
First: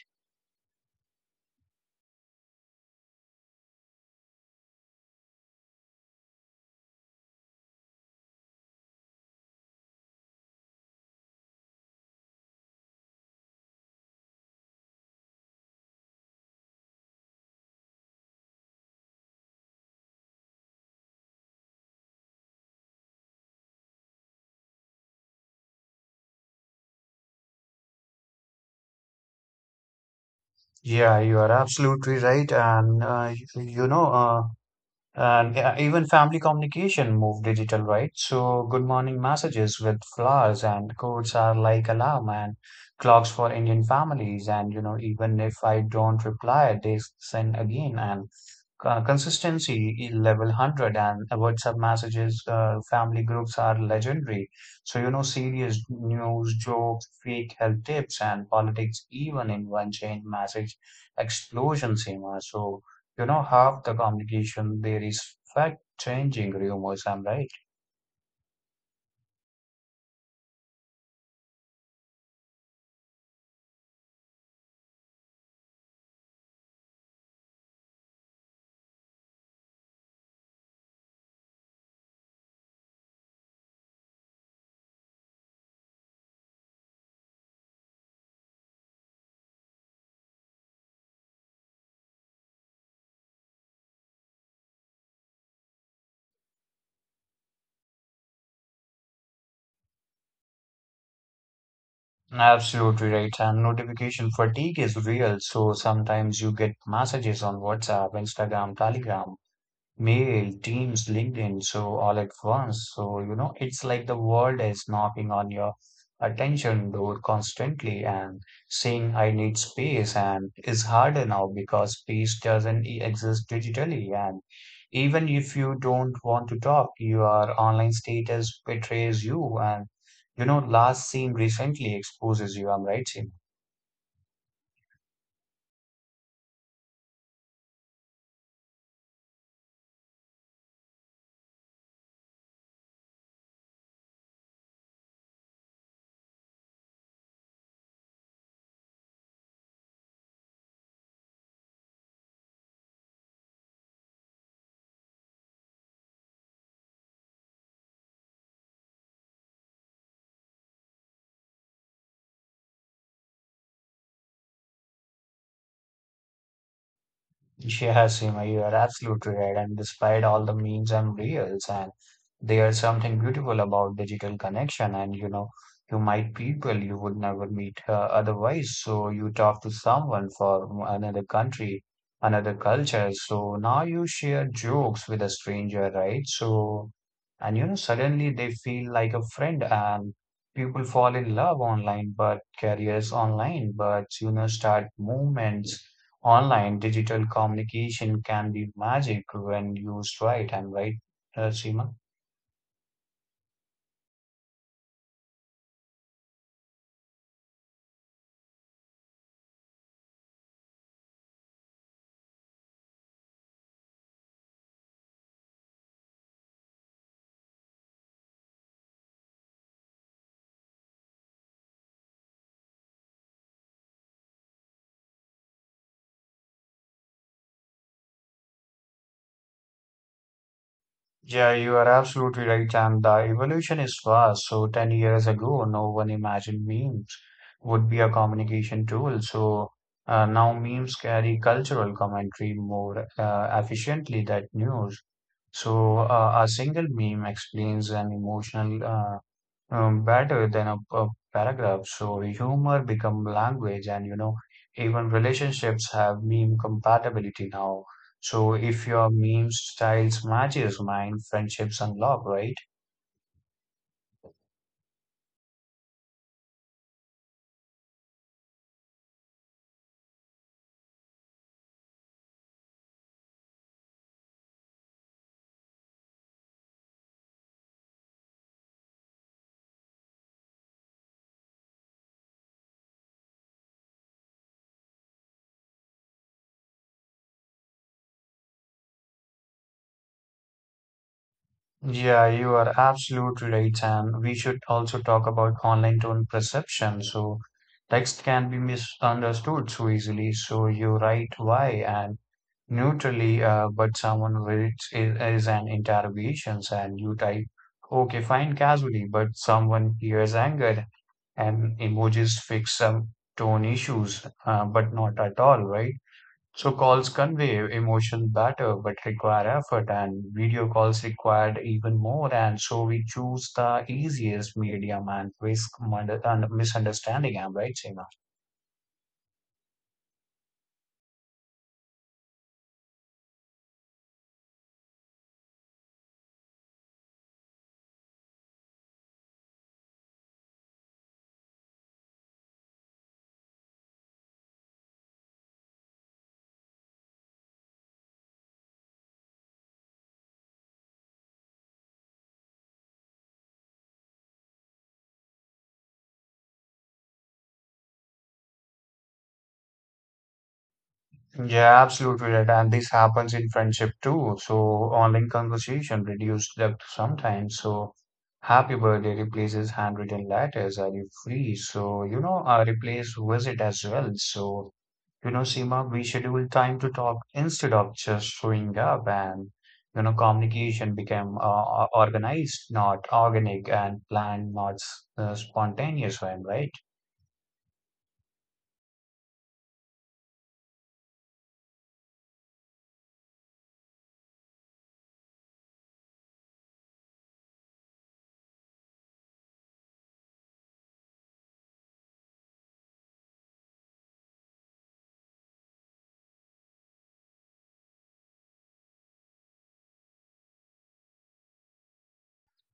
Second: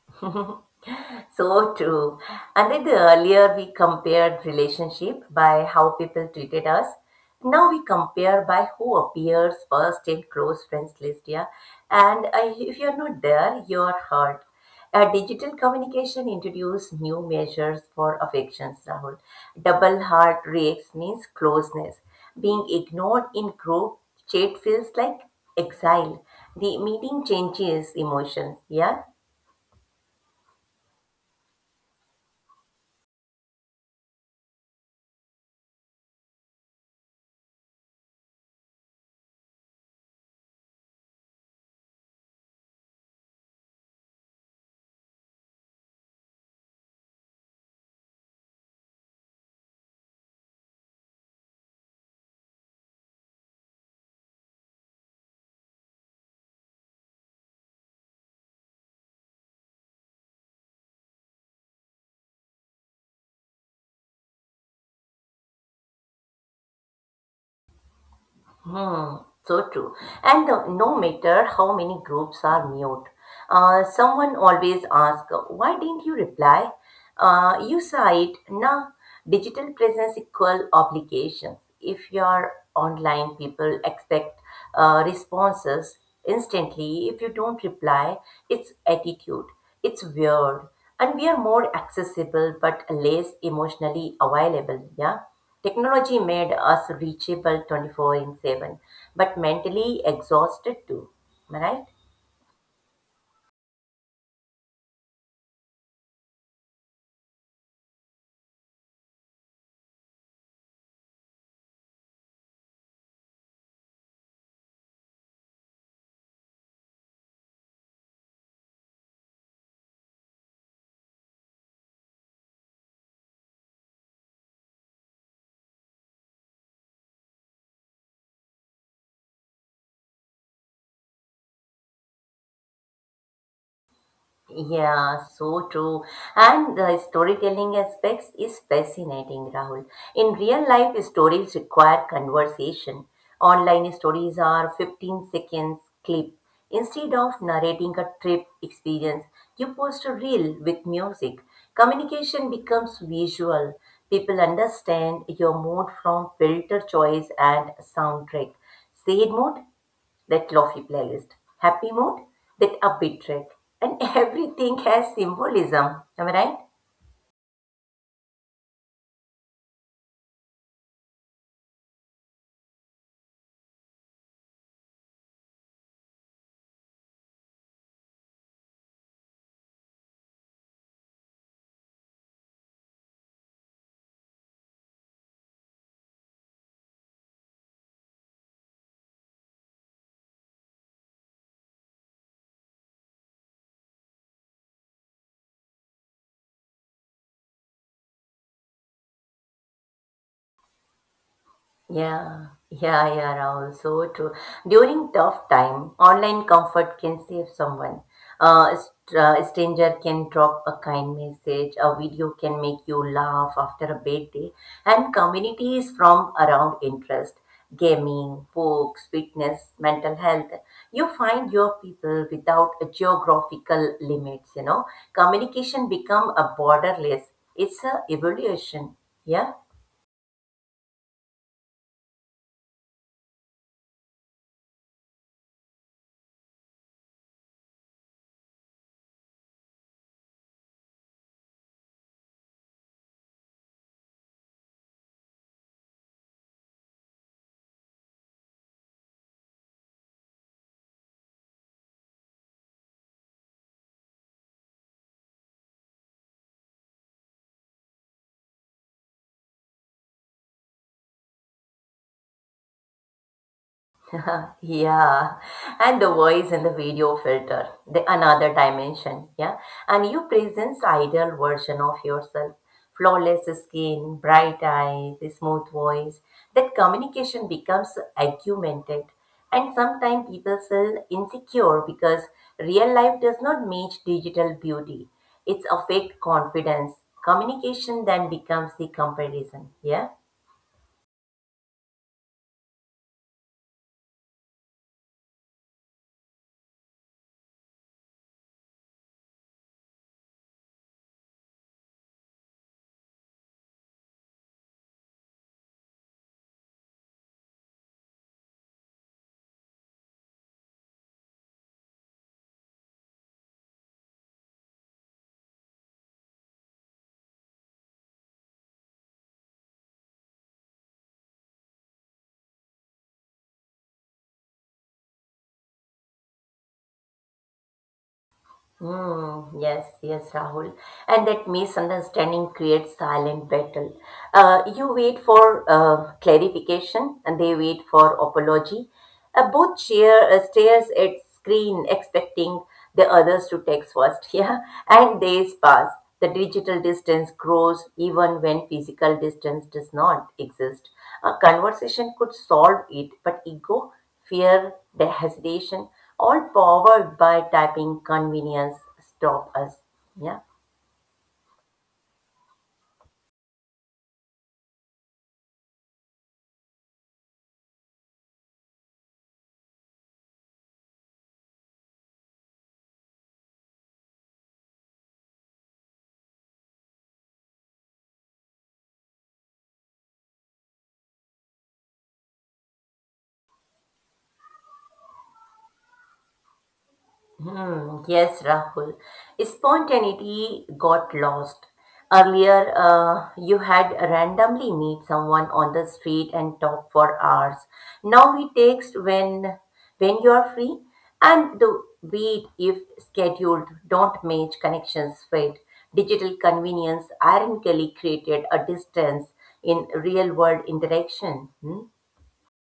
Speaker 1: So true. And then the earlier we compared relationship by how people treated us. Now we compare by who appears first in close friends list, yeah. And if you're not there, you're hurt. Digital communication introduced new measures for affections, Rahul. Double heart reacts means closeness. Being ignored in group chat feels like exile. The meeting changes emotion, yeah.
Speaker 2: Yeah, you are absolutely right. And even family communication moved digital, right? So good morning messages with flowers and codes are like alarm and clocks for Indian families. And you know, even if I don't reply, they send again. And consistency in level 100 and WhatsApp messages, family groups are legendary. So, you know, serious news, jokes, fake health tips, and politics, even in one chain message explosion, Seema. So, you know, half the communication there is fact changing rumors. I'm right.
Speaker 1: Hmm, so true. And no matter how many groups are mute, someone always asks, why didn't you reply? You cite, nah, digital presence equal obligations. If you're online, people expect responses instantly. If you don't reply, it's attitude. It's weird. And we are more accessible but less emotionally available. Yeah. Technology made us reachable 24 in 7, but mentally exhausted too. Am I right?
Speaker 2: Absolutely right. And notification fatigue is real. So sometimes you get messages on WhatsApp, Instagram, Telegram, Mail, Teams, LinkedIn, so all at once. So, you know, it's like the world is knocking on your attention door constantly and saying, I need space. And it's harder now because space doesn't exist digitally. And even if you don't want to talk, your online status betrays you. And, you know, last seen recently exposes you. I'm right, Seema?
Speaker 1: Yeah, so true. And the storytelling aspects is fascinating, Rahul. In real life, stories require conversation. Online stories are 15 seconds clip. Instead of narrating a trip experience, you post a reel with music. Communication becomes visual. People understand your mood from filter choice and soundtrack. Sad mood that lofi playlist, happy mood with upbeat track, and everything has symbolism. Am I right?
Speaker 2: Yeah, Seema, you are absolutely right. And despite all the memes and reels, and there's something beautiful about digital connection. And you know, you meet people you would never meet otherwise. So you talk to someone from another country, another culture. So now you share jokes with a stranger, right? So, and you know, suddenly they feel like a friend, and people fall in love online, but careers online, but you know, start movements. Online digital communication can be magic when used right, and right, Seema?
Speaker 1: Yeah, yeah, yeah, Rahul. So true. During tough time, online comfort can save someone. A stranger can drop a kind message. A video can make you laugh after a bad day. And communities from around interest, gaming, books, fitness, mental health. You find your people without a geographical limits. You know, communication become a borderless. It's a evolution. Yeah?
Speaker 2: Yeah, you are absolutely right. And the evolution is fast. So 10 years ago, no one imagined memes would be a communication tool. So now memes carry cultural commentary more efficiently than news. So, a single meme explains an emotional better than a paragraph. So humor become language, and you know, even relationships have meme compatibility now. So if your meme styles matches mine, friendships unlock, right?
Speaker 1: Yeah. And the voice and the video filter, the another dimension, yeah. And you presents ideal version of yourself, flawless skin, bright eyes, a smooth voice, that communication becomes augmented. And sometimes people feel insecure because real life does not match digital beauty. It's a fake confidence. Communication then becomes the comparison, yeah.
Speaker 2: Yeah, you are absolutely right, Sam. We should also talk about online tone perception. So, text can be misunderstood so easily. So, you write why and neutrally, but someone writes is an interrogation. And you type, okay, fine, casually, but someone hears anger. And emojis fix some tone issues, but not at all, right? So calls convey emotion better but require effort, and video calls required even more. And so we choose the easiest medium and risk mund- and misunderstanding. I'm right, Seema?
Speaker 1: Mm, yes, yes, Rahul. And that misunderstanding creates silent battle. You wait for clarification and they wait for apology. Both cheer, stares at screen expecting the others to text first. Yeah, and days pass. The digital distance grows even when physical distance does not exist. A conversation could solve it, but ego fear, the hesitation, all powered by typing convenience stop us. Yeah.
Speaker 2: Yeah, absolutely right. And this happens in friendship too. So online conversation reduces depth sometimes. So happy birthday replaces handwritten letters. Are you free? So you know, replace visit as well. So. You know, Seema, we scheduled time to talk instead of just showing up, and you know, communication became organized, not organic, and planned, not spontaneous one, right?
Speaker 1: Hmm, yes, Rahul. Spontaneity got lost. Earlier, you had randomly meet someone on the street and talk for hours. Now we text when you are free, and the wait if scheduled don't match connections fade. Digital convenience ironically created a distance in real world interaction. Hmm?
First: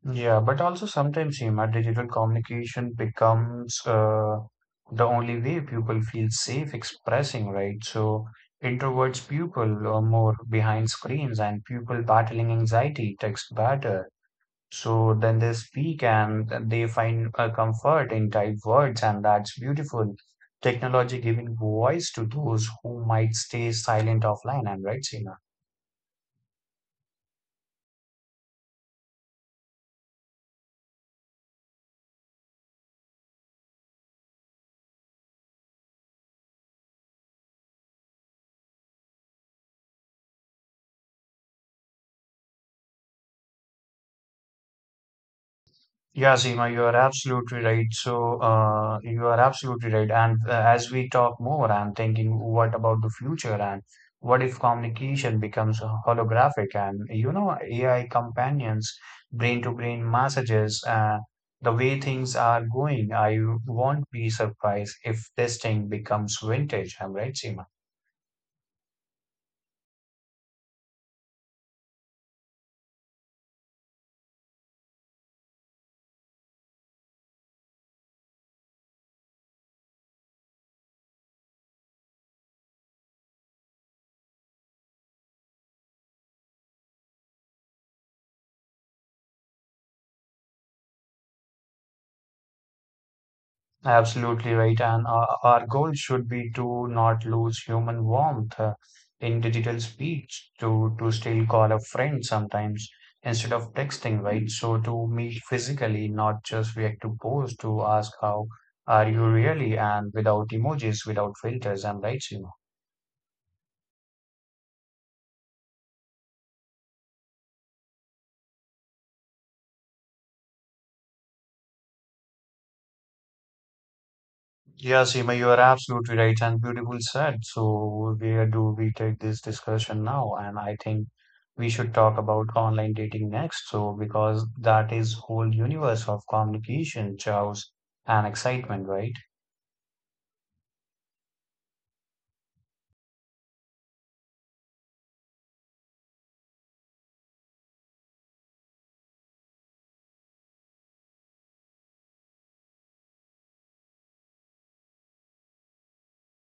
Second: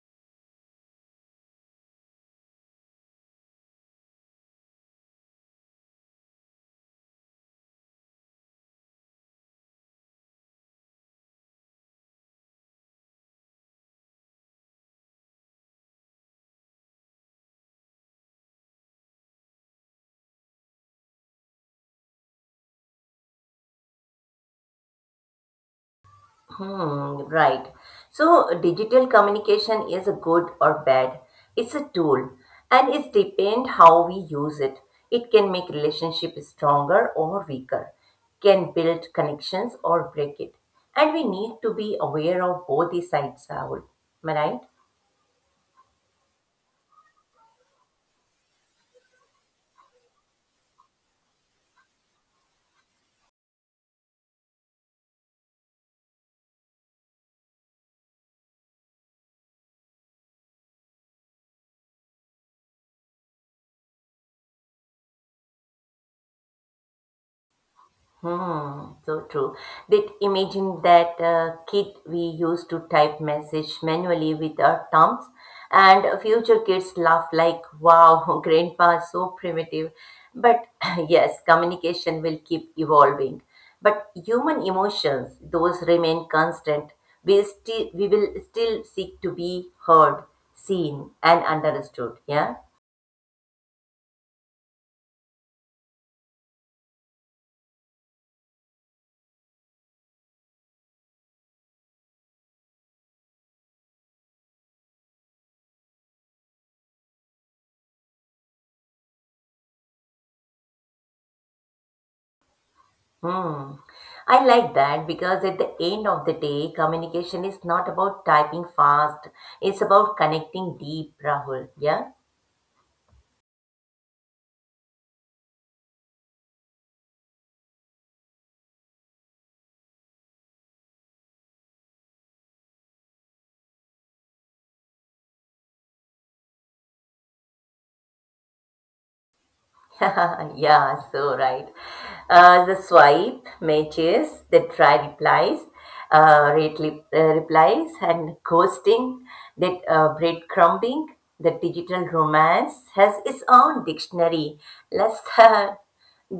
Speaker 2: Yeah, but also sometimes, Seema, digital communication becomes the only way people feel safe expressing, right? So introverts people are more behind screens, and people battling anxiety text better. So then they speak and they find a comfort in typed words, and that's beautiful. Technology giving voice to those who might stay silent offline. I'm right, Seema.
Speaker 1: Hmm, right. So digital communication is a good or bad. It's a tool and it depends how we use it. It can make relationship stronger or weaker, can build connections or break it. And we need to be aware of both the sides, Rahul. Am I right?
Speaker 2: Yeah, Seema, you are absolutely right. So, you are absolutely right. And as we talk more, I'm thinking, what about the future? And what if communication becomes holographic and, you know, AI companions, brain-to-brain messages, the way things are going, I won't be surprised if this thing becomes vintage. I'm right, Seema?
Speaker 1: Hmm, so true. Did imagine that kid we used to type message manually with our thumbs, and future kids laugh like, "Wow, grandpa is so primitive." But yes, communication will keep evolving, but human emotions, those remain constant. We will still seek to be heard, seen, and understood. Yeah.
Speaker 2: Absolutely right. And our goal should be to not lose human warmth in digital speech, to still call a friend sometimes instead of texting, right? So to meet physically, not just react to posts, to ask how are you really, and without emojis, without filters. I'm right, Seema?
Speaker 1: Hmm. I like that because at the end of the day, communication is not about typing fast. It's about connecting deep, Rahul. Yeah?
Speaker 2: Yeah, Seema, you are absolutely right and beautiful said. So, where do we take this discussion now? And I think we should talk about online dating next. So, because that is whole universe of communication, chaos, and excitement, right?
Speaker 1: Yeah, so right. The swipe, matches, the try replies, replies, and ghosting, that breadcrumbing, the digital romance has its own dictionary. Let's uh,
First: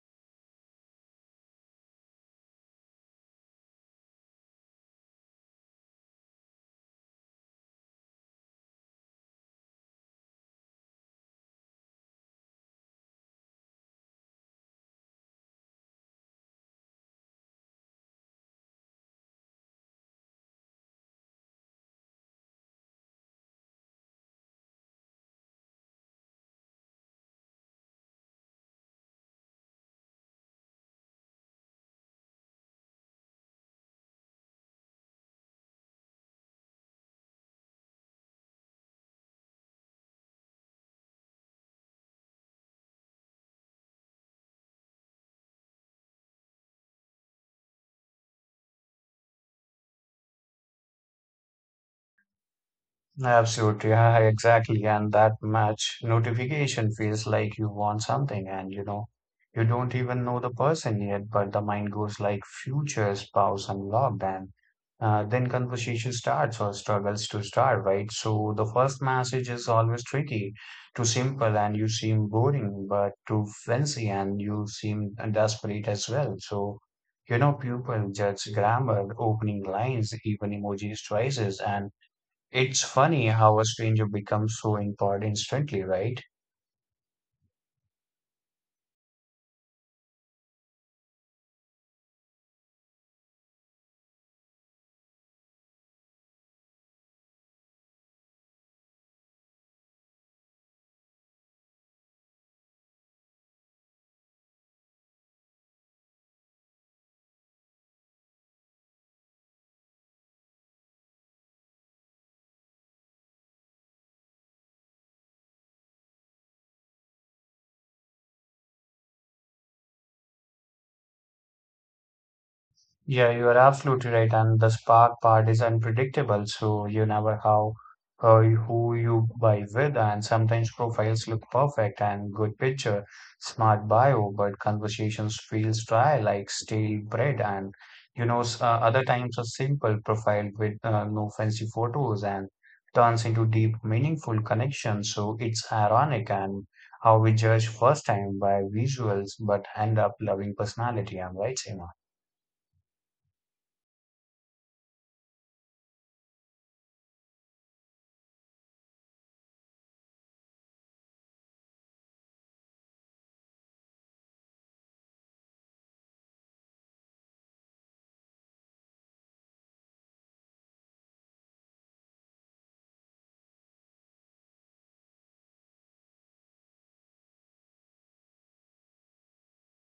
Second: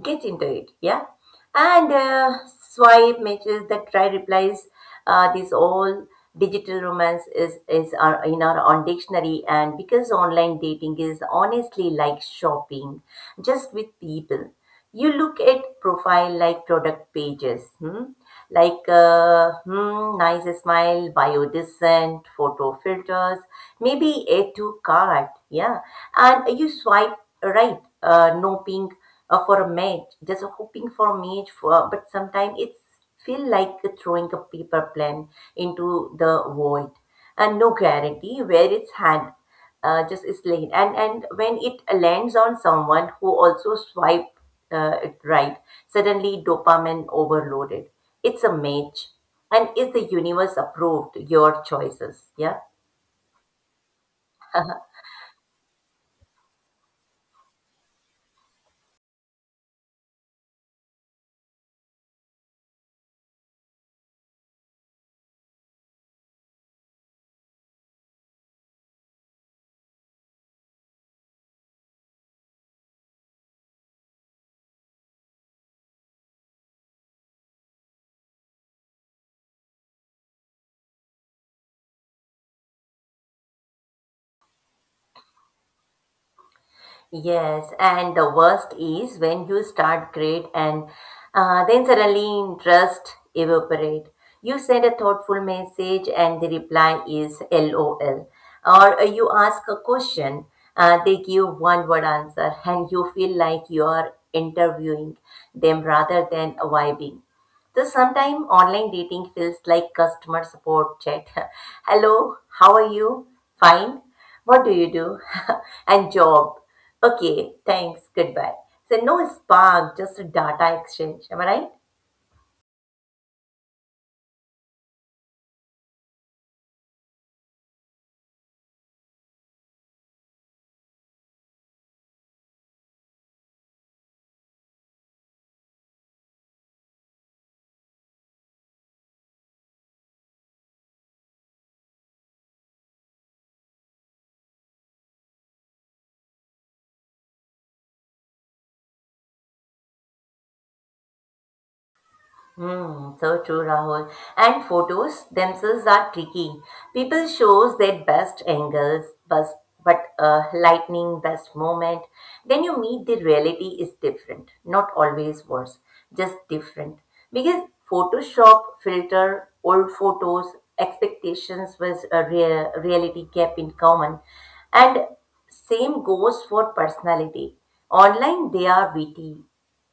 Speaker 1: Get into it, yeah? And swipe matches that try replies. This all digital romance is our, in our on dictionary, and because online dating is honestly like shopping, just with people. You look at profile like product pages. Hmm? Like nice smile, biodescent, photo filters, maybe A2 card, yeah. And you swipe right, no ping for a match, just hoping for a match for, but sometimes it feel like throwing a paper plane into the void and no guarantee where it's had just is laid and when it lands on someone who also swipe it right, suddenly dopamine overloaded. It's a match. And is the universe approved your choices? Yeah.
Speaker 2: Absolutely, yeah, exactly. And that match notification feels like you want something. And you know, you don't even know the person yet, but the mind goes like future spouse unlocked. And then conversation starts or struggles to start, right? So the first message is always tricky, too simple and you seem boring, but too fancy and you seem desperate as well. So, you know, people judge grammar, opening lines, even emojis, choices. And it's funny how a stranger becomes so important instantly, right?
Speaker 1: Yes, and the worst is when you start great and then suddenly interest evaporate. You send a thoughtful message and the reply is LOL. Or you ask a question, they give one word answer and you feel like you are interviewing them rather than vibing. So sometimes online dating feels like customer support chat. Hello, how are you? Fine. What do you do? and job. Okay, thanks. Goodbye. So no spark, just a data exchange. Am I right?
Speaker 2: Yeah, you are absolutely right. And the spark part is unpredictable, so you never how who you buy with. And sometimes profiles look perfect and good picture, smart bio, but conversations feels dry like stale bread. And you know, other times a simple profile with no fancy photos and turns into deep, meaningful connection. So it's ironic and how we judge first time by visuals, but end up loving personality. I'm right, Seema?
Speaker 1: Hmm, so true, Rahul. And photos themselves are tricky. People shows their best angles, best, but lightning, best moment. Then you meet the reality is different. Not always worse, just different. Because Photoshop filter old photos, expectations with a reality gap in common, and same goes for personality. Online, they are witty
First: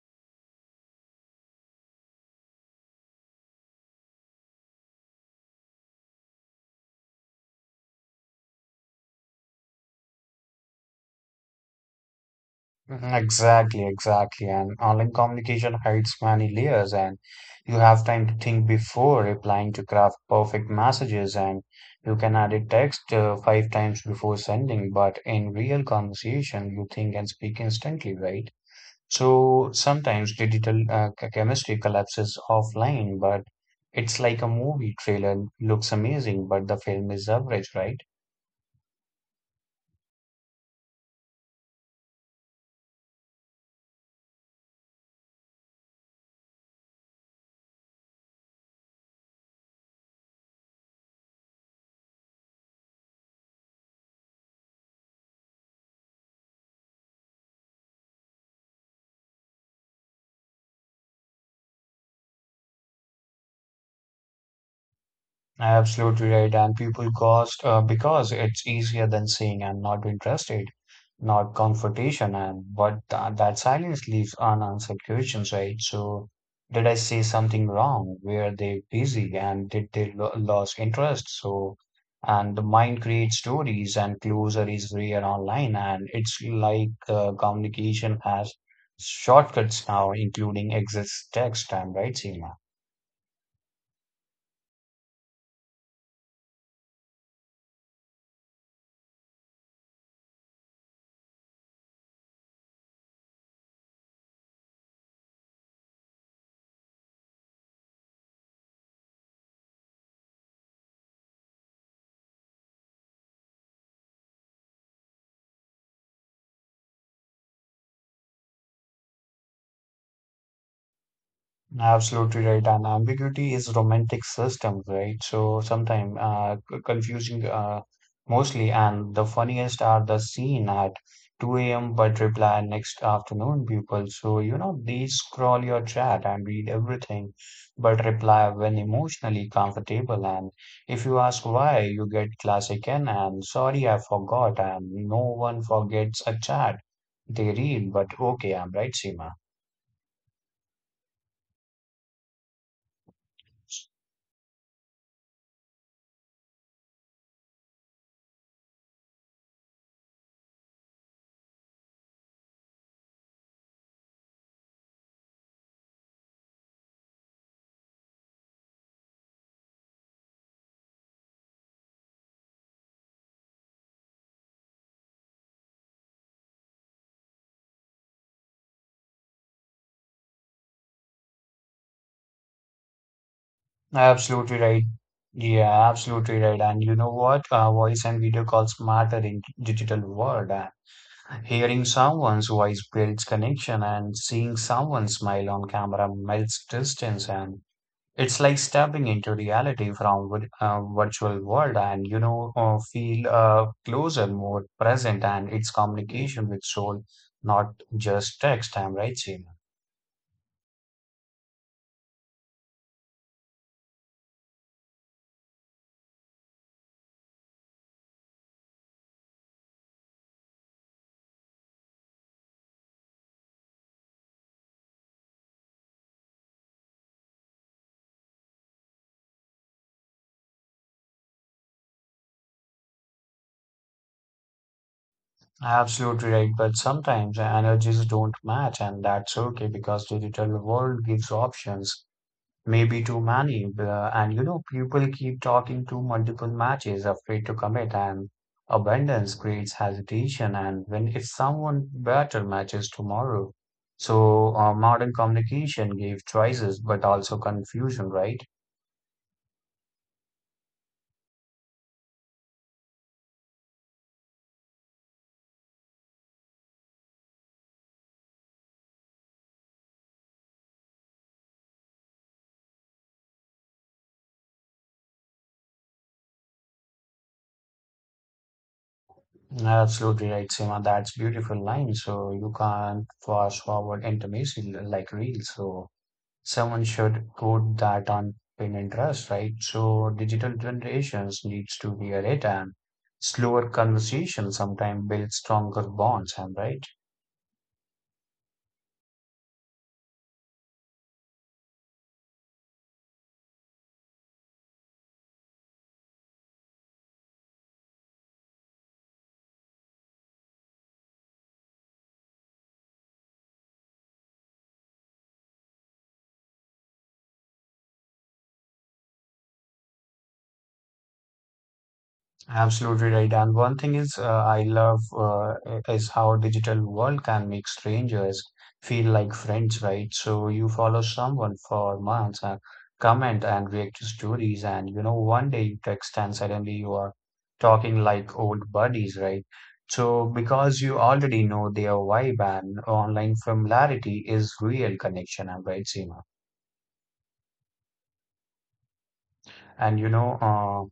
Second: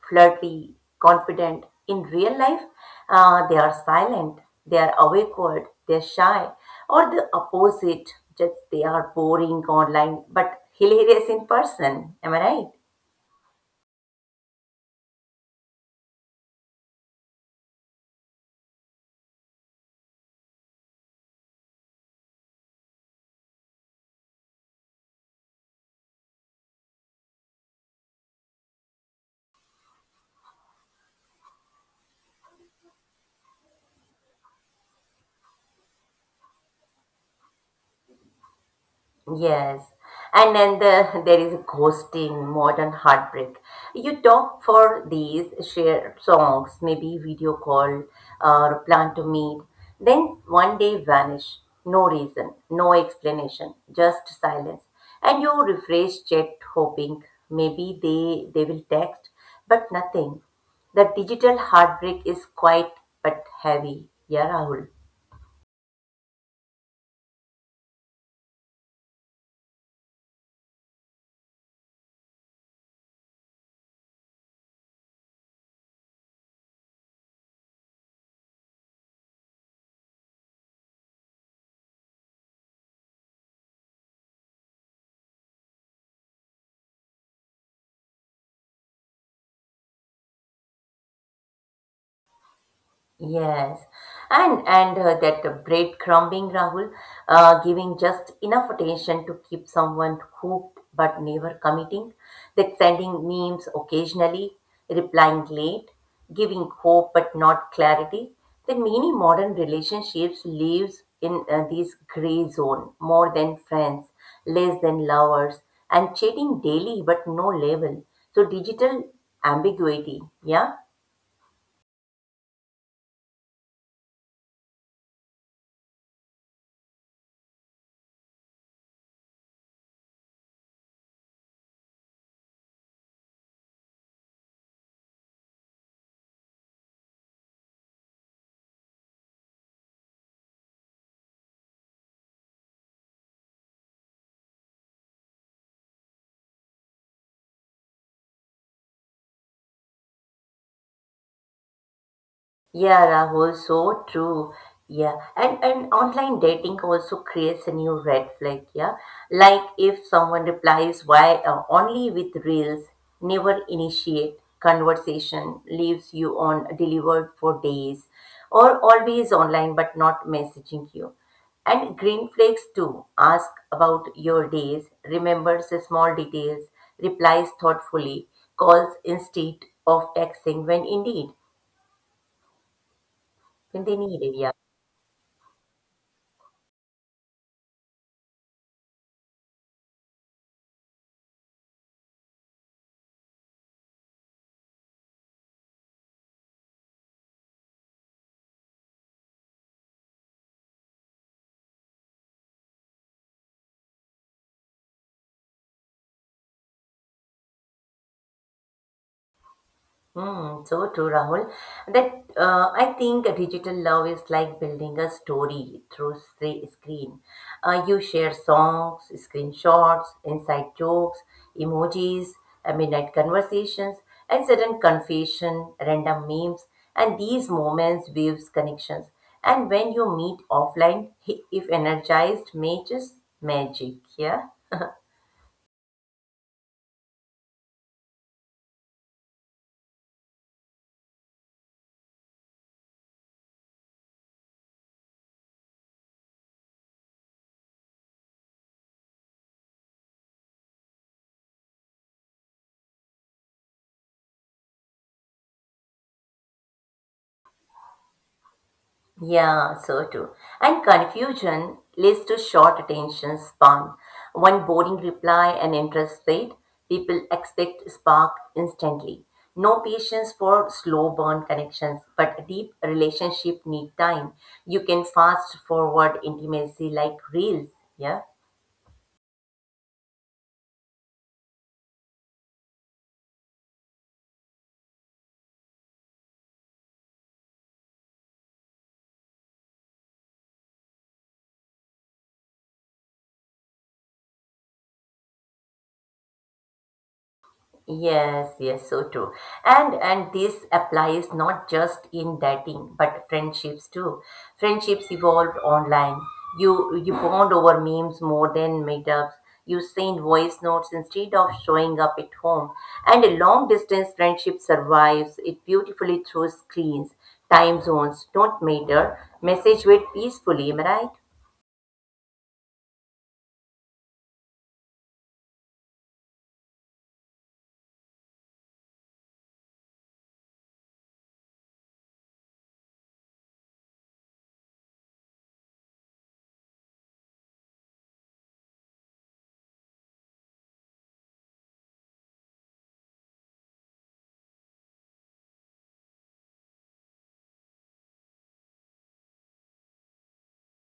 Speaker 1: flirty, confident. In real life, they are silent, they are awkward, they're shy, or the opposite, just they are boring online but hilarious in person. Am I right?
Speaker 2: Mhm. Exactly, exactly. And online communication hides many layers, and you have time to think before replying to craft perfect messages, and you can edit text 5 times before sending. But in real conversation, you think and speak instantly, right? So sometimes digital chemistry collapses offline, but it's like a movie trailer looks amazing, but the film is average, right?
Speaker 1: Yes, and then there is ghosting, modern heartbreak. You talk for these share songs, maybe video call or plan to meet, then one day vanish. No reason, no explanation, just silence. And you refresh chat hoping maybe they will text, but nothing. The digital heartbreak is quite but heavy. Yeah, Rahul.
Speaker 2: Absolutely right. And people ghost because it's easier than saying I'm not interested, not confrontation, and but that silence leaves unanswered questions, right? So, did I say something wrong? Were they busy and did they lo lose interest? So, and the mind creates stories, and closure is rare online, and it's like communication has shortcuts now, including exit text time, right, Seema?
Speaker 1: Yes, and that the breadcrumbing, Rahul, giving just enough attention to keep someone hooked but never committing. That sending memes occasionally, replying late, giving hope but not clarity. That many modern relationships lives in this gray zone, more than friends, less than lovers, and chatting daily but no level. So digital ambiguity, yeah.
Speaker 2: Absolutely right. And ambiguity is romantic system, right? So sometimes confusing mostly. And the funniest are the scene at 2 a.m. but reply next afternoon, people. So, you know, they scroll your chat and read everything, but reply when emotionally comfortable. And if you ask why, you get classic N and sorry, I forgot. And no one forgets a chat they read, but okay, I'm right, Seema.
Speaker 1: Yeah, Rahul, so true. Yeah, and online dating also creates a new red flag. Yeah, like if someone replies why only with reels, never initiate conversation, leaves you on delivered for days, or always online but not messaging you. And green flakes too. Ask about your days, remembers the small details, replies thoughtfully, calls instead of texting when indeed when they need it. Yeah?
Speaker 2: Absolutely right. Yeah, absolutely right. And you know what? Voice and video calls matter in digital world. Hearing someone's voice builds connection, and seeing someone smile on camera melts distance. And it's like stepping into reality from virtual world, and you know, feel closer, more present, and it's communication with soul, not just text. I'm right, Seema?
Speaker 1: Hmm, so true, Rahul. That I think digital love is like building a story through screen. You share songs, screenshots, inside jokes, emojis, midnight conversations, and sudden confession, random memes, and these moments weaves connections. And when you meet offline, if energized, matches magic. Yeah.
Speaker 2: Absolutely right, but sometimes energies don't match, and that's okay because digital world gives options, maybe too many. And you know, people keep talking to multiple matches, afraid to commit, and abundance creates hesitation. And when if someone better matches tomorrow, so modern communication gave choices, but also confusion, right?
Speaker 1: Yeah, so too. And confusion leads to short attention span. One boring reply and interest fade. People expect spark instantly. No patience for slow burn connections, but deep relationship need time. You can fast forward intimacy like reels. Yeah.
Speaker 2: Absolutely right, Seema. That's beautiful line. So you can't fast forward intimacy like real. So, someone should put that on pin and trust, right? So digital generations needs to be a rate and slower conversation sometimes builds stronger bonds, am I right?
Speaker 1: Yes, yes, so true. And this applies not just in dating, but friendships too. Friendships evolved online. You bond over memes more than meetups. You send voice notes instead of showing up at home. And a long distance friendship survives it beautifully through screens. Time zones don't matter. Message wait peacefully, am I right?
Speaker 2: Absolutely right. And one thing is, I love is how digital world can make strangers feel like friends, right? So you follow someone for months and comment and react to stories, and you know, one day you text and suddenly you are talking like old buddies, right? So because you already know their vibe and online familiarity is real connection, I'm right, Seema? And you know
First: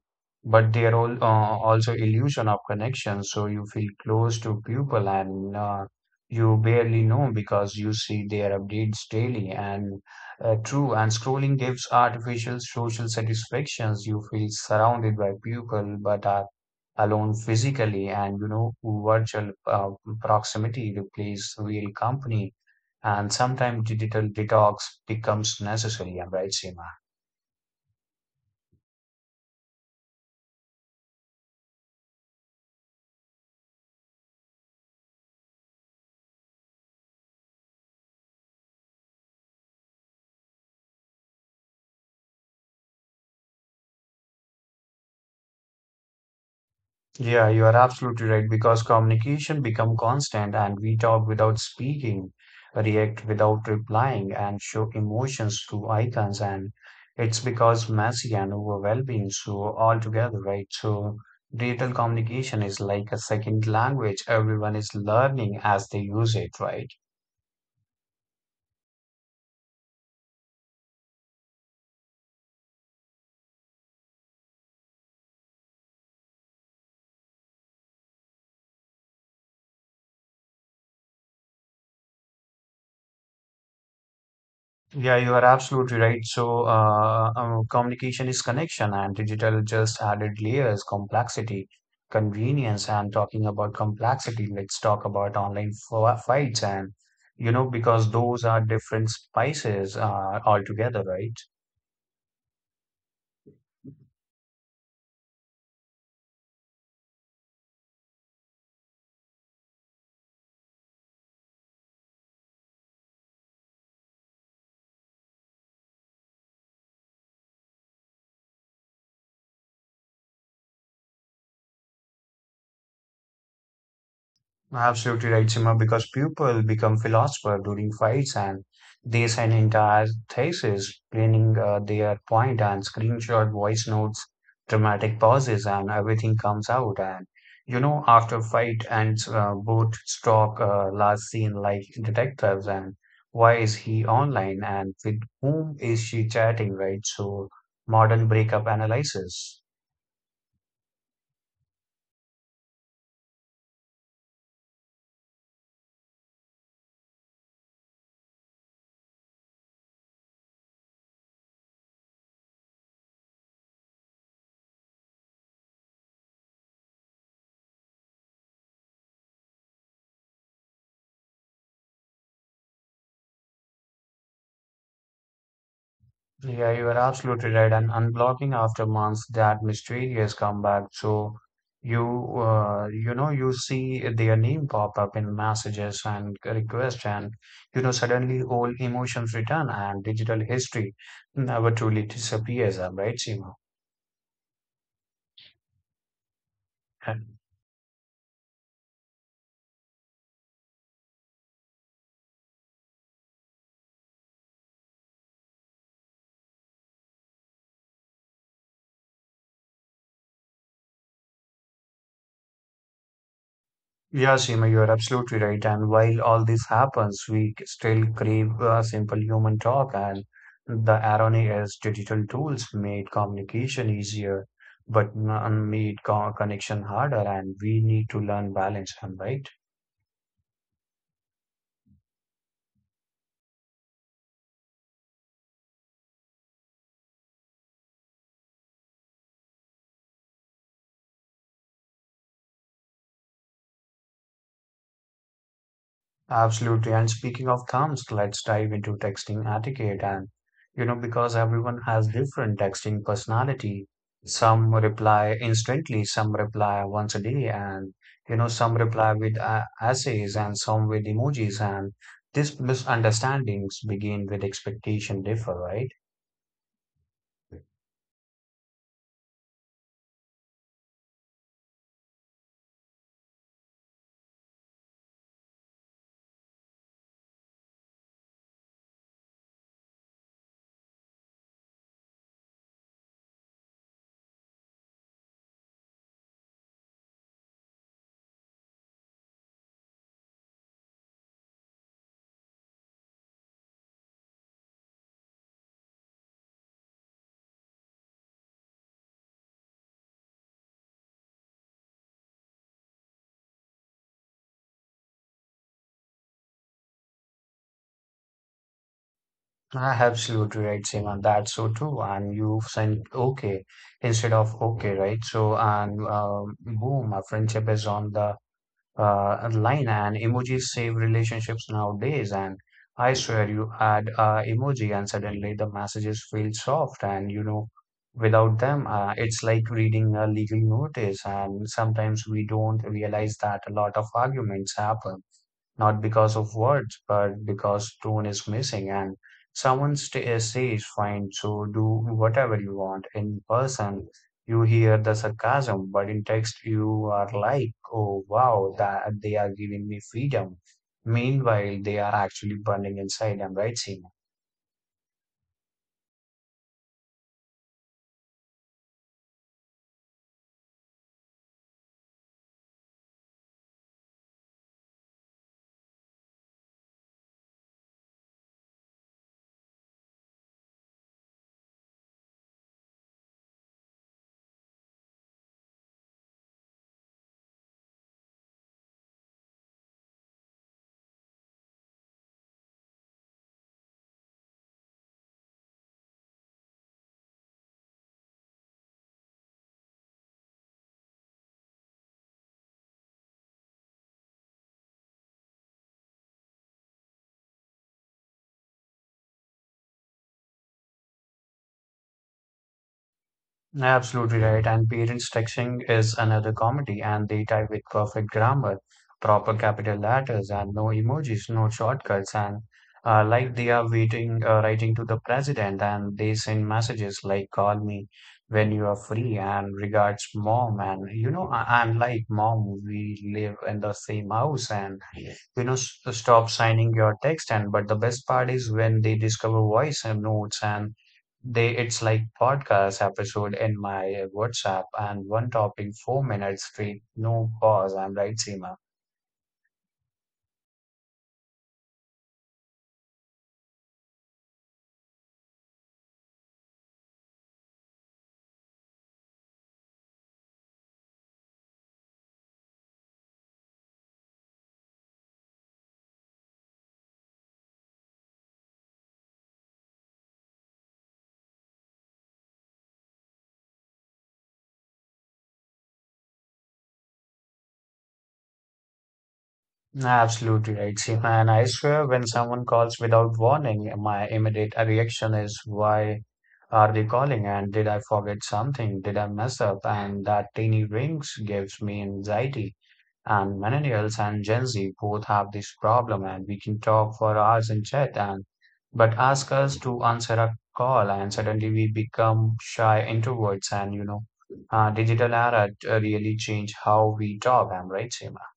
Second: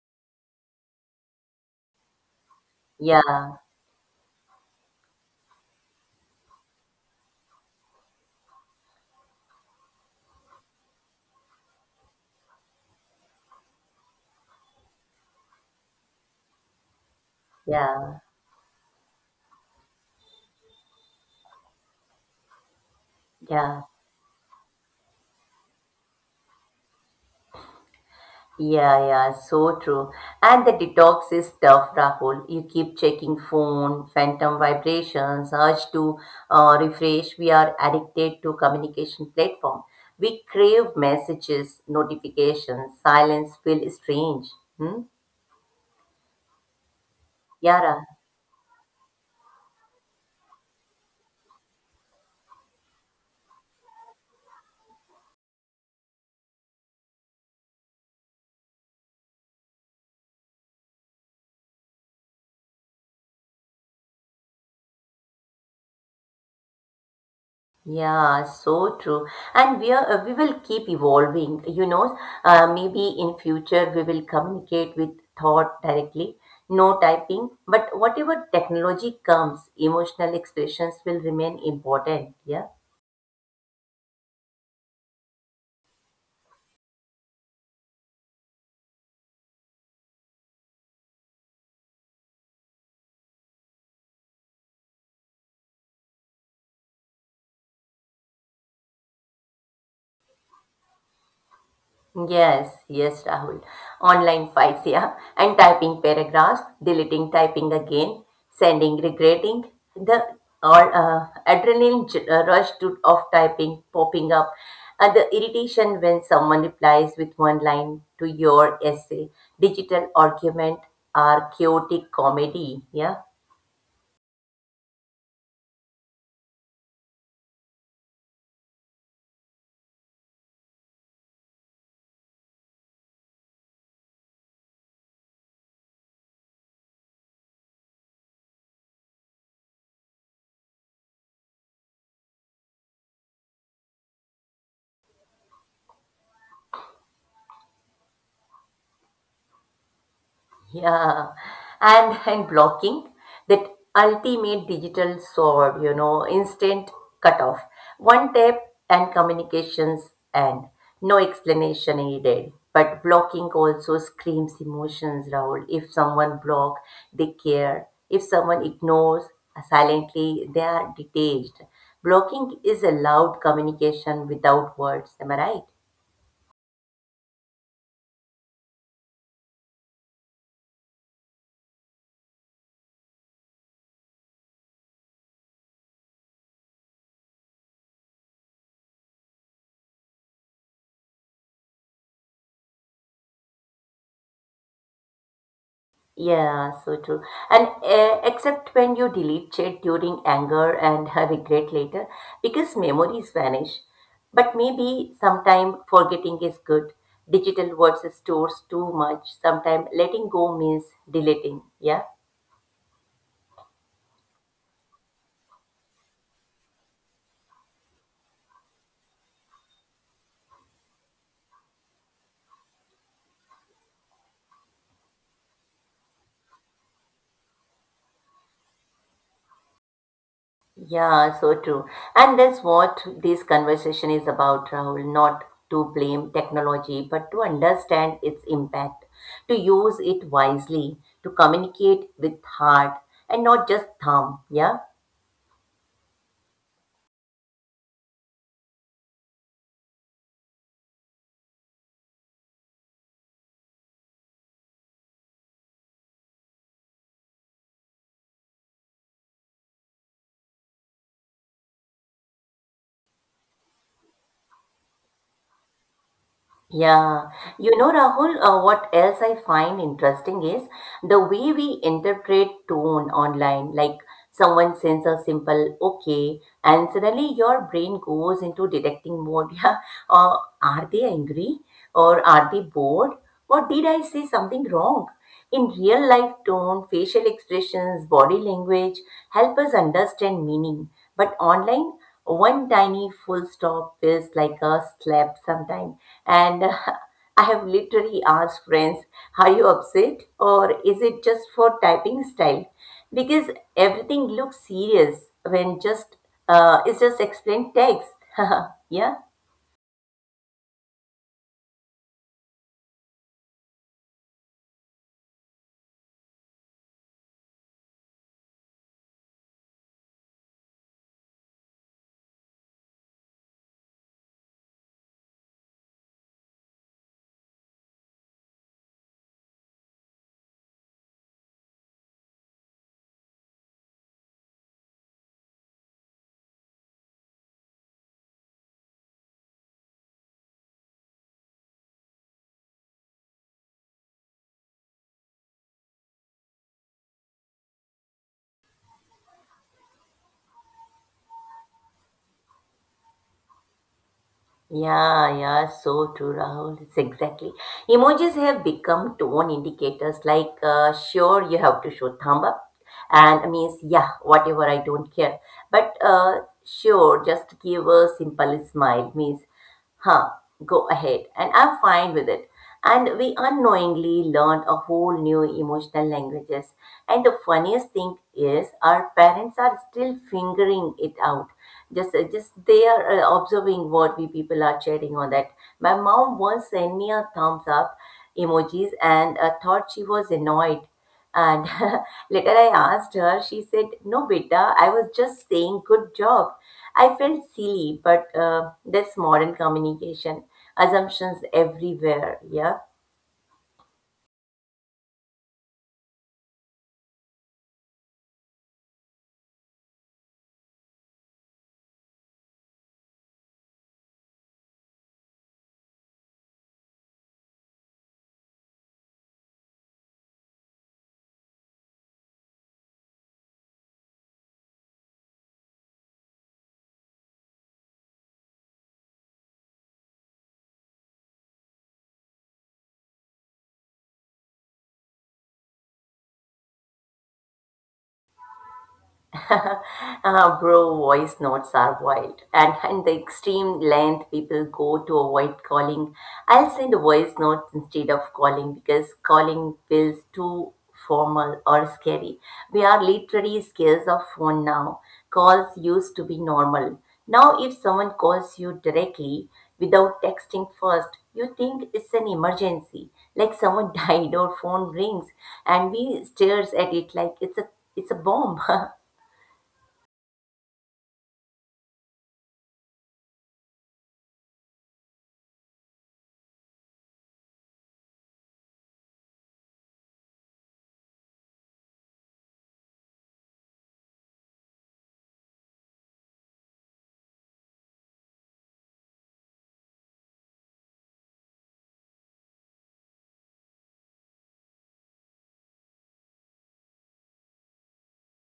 Speaker 2: But they're all also illusion of
Speaker 1: Yeah,
Speaker 2: connection, so you feel close to people and you barely know because you see their updates daily, and true, and scrolling gives artificial social satisfactions. You feel surrounded by people but are alone physically,
Speaker 1: yeah,
Speaker 2: and you know, virtual proximity replaces real company, and
Speaker 1: yeah.
Speaker 2: sometimes digital detox becomes necessary. I'm right, Seema?
Speaker 1: Yeah, yeah, so true. And the detox is tough, Rahul. You keep checking phone, phantom vibrations, urge to refresh. We are addicted to communication platform. We crave messages, notifications, silence feel strange. Hmm?
Speaker 2: Yeah, you are
Speaker 1: Yeah,
Speaker 2: absolutely right because communication become constant, and we talk without speaking, react without replying, and show emotions through icons. And it's because messy and overwhelming. So altogether, right? So digital communication is like a second language. Everyone is learning as they use it, right?
Speaker 1: yeah, so true. And we are, we will keep evolving, you know. Maybe in future we will communicate with thought directly, no typing. But whatever technology comes, emotional expressions will remain important. Yeah.
Speaker 2: Yeah, you are absolutely right. So, communication is connection, and digital just added layers, complexity, convenience. And talking about complexity, let's talk about online fights, and you know, because those are different spices altogether, right?
Speaker 1: Yes, yes, Rahul. Online fights, yeah. And typing paragraphs, deleting, typing again, sending, regretting. The or adrenaline rush of typing popping up, and the irritation when someone replies with one line to your essay. Digital argument are chaotic comedy, yeah.
Speaker 2: Absolutely right, Sima, because people become philosopher during fights, and they send entire thesis, explaining their point, and screenshot voice notes, dramatic pauses, and everything comes out. And you know, after fight ends, both stalk last seen like detectives, and why is he online and with whom is she chatting, right? So modern breakup analysis.
Speaker 1: Yeah, and blocking that ultimate digital sword, you know, instant cutoff, one tap and communications end. No explanation needed. But blocking also screams emotions, Rahul. If someone block, they care. If someone ignores silently, they are detached. Blocking is a loud communication without words. Am I right?
Speaker 2: Yeah, you are absolutely right. And unblocking after months, that mysterious comeback. So you, you know, you see their name pop up in messages and requests, and you know, suddenly all emotions return, and digital history never truly disappears. Uh, right, Seema?
Speaker 1: Yeah, so true. And except when you delete chat during anger and regret later, because memories vanish. But maybe sometime forgetting is good. Digital words stores too much. Sometime letting go means deleting. Yeah.
Speaker 2: Yeah, Seema, you are absolutely right. And while all this happens, we still crave simple human talk. And the irony is, digital tools made communication easier, but made co connection harder. And we need to learn balance. Am I right?
Speaker 1: Yeah, so true. And that's what this conversation is about, Rahul, not to blame technology, but to understand its impact, to use it wisely, to communicate with heart and not just thumb. Yeah.
Speaker 2: Absolutely. And speaking of thumbs, let's dive into texting etiquette. And, you know, because everyone has different texting personality, some reply instantly, some reply once a day, and, you know, some reply with essays and some with emojis. And these misunderstandings begin with expectation differ, right?
Speaker 1: Yeah. You know, Rahul, what else I find interesting is the way we interpret tone online, like someone sends a simple okay, and suddenly your brain goes into detecting mode. Yeah, or are they angry? Or are they bored? Or did I say something wrong? In real life, tone, facial expressions, body language help us understand meaning. But online, one tiny full stop feels like a slap sometimes. And I have literally asked friends, are you upset or is it just for typing style? Because everything looks serious when just it's just explained text. Yeah.
Speaker 2: I absolutely right, Seema. That's so true. And you sent okay instead of okay, right? So, and boom, our friendship is on the line, and emojis save relationships nowadays, and I swear you add a emoji and suddenly the messages feel soft, and you know, without them it's like reading a legal notice. And sometimes we don't realize that a lot of arguments happen not because of words, but because tone is missing, and someone says, fine, so do whatever you want. In person, you hear the sarcasm, but in text, you are like, oh, wow, that they are giving me freedom. Meanwhile, they are actually burning inside. I'm right, Seema?
Speaker 1: Yeah, yeah, so true, Rahul. It's exactly. Emojis have become tone indicators like, sure, you have to show thumb up, and means, yeah, whatever, I don't care. But sure, just give a simple smile, means huh, go ahead. And I'm fine with it. And we unknowingly learned a whole new emotional languages. And the funniest thing is, our parents are still figuring it out. Just they are observing what we people are chatting on that. My mom once sent me a thumbs up emojis and thought she was annoyed. And later I asked her, she said, "No, beta, I was just saying good job." I felt silly, but this modern communication assumptions everywhere. Yeah.
Speaker 2: Absolutely right. And parents texting is another comedy, and they type with perfect grammar, proper capital letters, and no emojis, no shortcuts, and like they are waiting, writing to the president, and they send messages like "Call me when you are free," and regards mom, and you know, I'm like mom, we live in the same house, and you know, stop signing your text. And but the best part is when they discover voice and notes, and they it's like podcast episode in my WhatsApp, and one topic 4 minutes straight, no pause. I'm right, Seema?
Speaker 1: Bro, voice notes are wild, and the extreme length people go to avoid calling. I'll send voice notes instead of calling because calling feels too formal or scary. We are literally scared of phone now. Calls used to be normal. Now, if someone calls you directly without texting first, you think it's an emergency, like someone died or phone rings, and we stares at it like it's a bomb.
Speaker 2: Absolutely right, Seema. And I swear when someone calls without warning, my immediate reaction is why are they calling, and did I forget something, did I mess up, and that tiny rings gives me anxiety. And millennials and Gen Z both have this problem, and we can talk for hours in chat, and but ask us to answer a call and suddenly we become shy introverts. And you know, digital era really changed how we talk, am right, Seema?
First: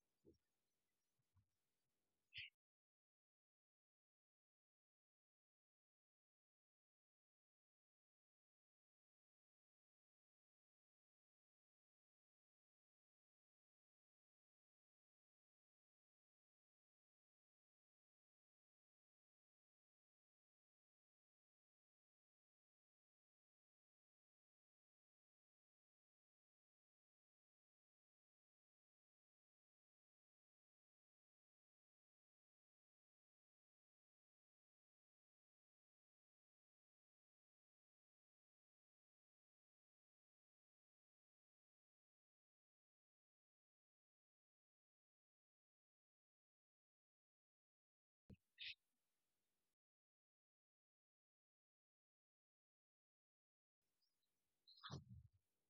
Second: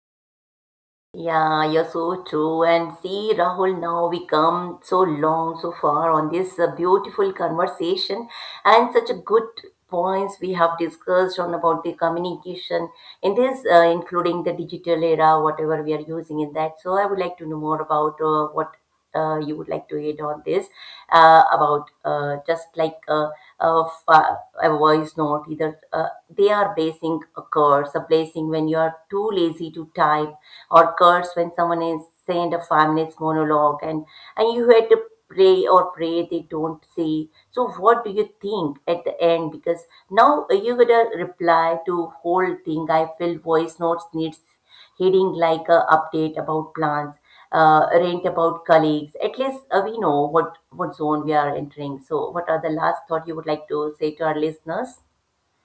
Speaker 1: Yeah, you're so true. And see, Rahul, now we come so long, so far on this beautiful conversation and such a good points we have discussed on about the communication in this, including the digital era, whatever we are using in that. So I would like to know more about what you would like to add on this about just like of, a voice note either they are basing a curse a blessing when you are too lazy to type or curse when someone is saying a 5 minutes monologue and you had to pray or pray they don't say so what do you think at the end because now you gotta reply to whole thing. I feel voice notes needs heading like a update about plans, rant about colleagues. At least we know what zone we are entering. So, what are the last thought you would like to say to our listeners?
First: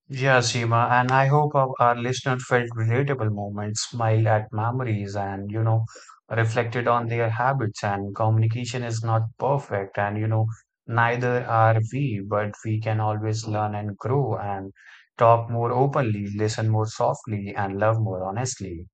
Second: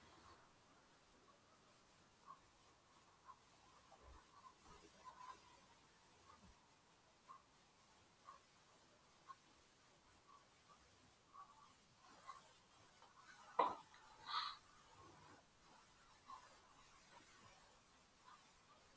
Speaker 2: Yeah, Seema, and I hope our listeners felt relatable moments, smiled at memories, and you know, reflected on their habits. And communication is not perfect, and you know, neither are we, but we can always learn and grow and talk more openly, listen more softly, and love more honestly.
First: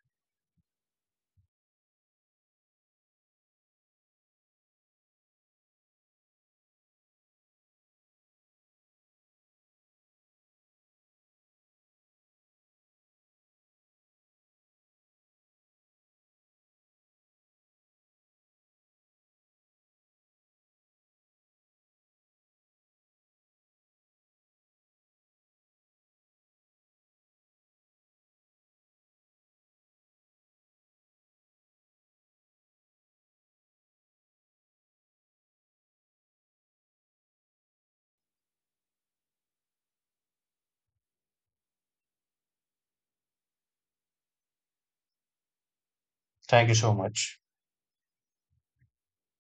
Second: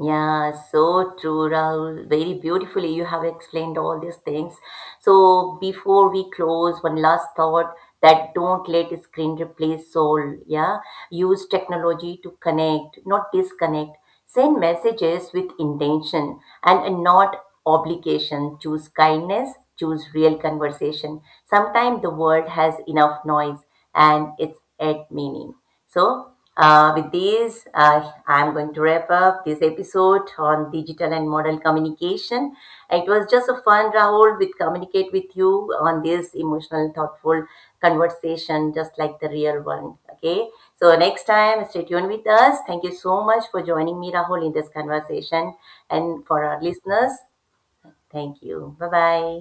Speaker 1: Yeah, so true, Rahul. Very beautifully, you have explained all these things. So, before we close, one last thought that don't let screen replace soul. Yeah, use technology to connect, not disconnect. Send messages with intention and not obligation. Choose kindness, choose real conversation. Sometimes the world has enough noise and it's at meaning. So, with this, I'm going to wrap up this episode on digital and model communication. It was just a fun, Rahul, with communicate with you on this emotional, thoughtful conversation, just like the real one. Okay. So next time, stay tuned with us. Thank you so much for joining me, Rahul, in this conversation, and for our
Speaker 2: Thank you so
Speaker 1: listeners.
Speaker 2: much.
Speaker 1: Thank you. Bye bye.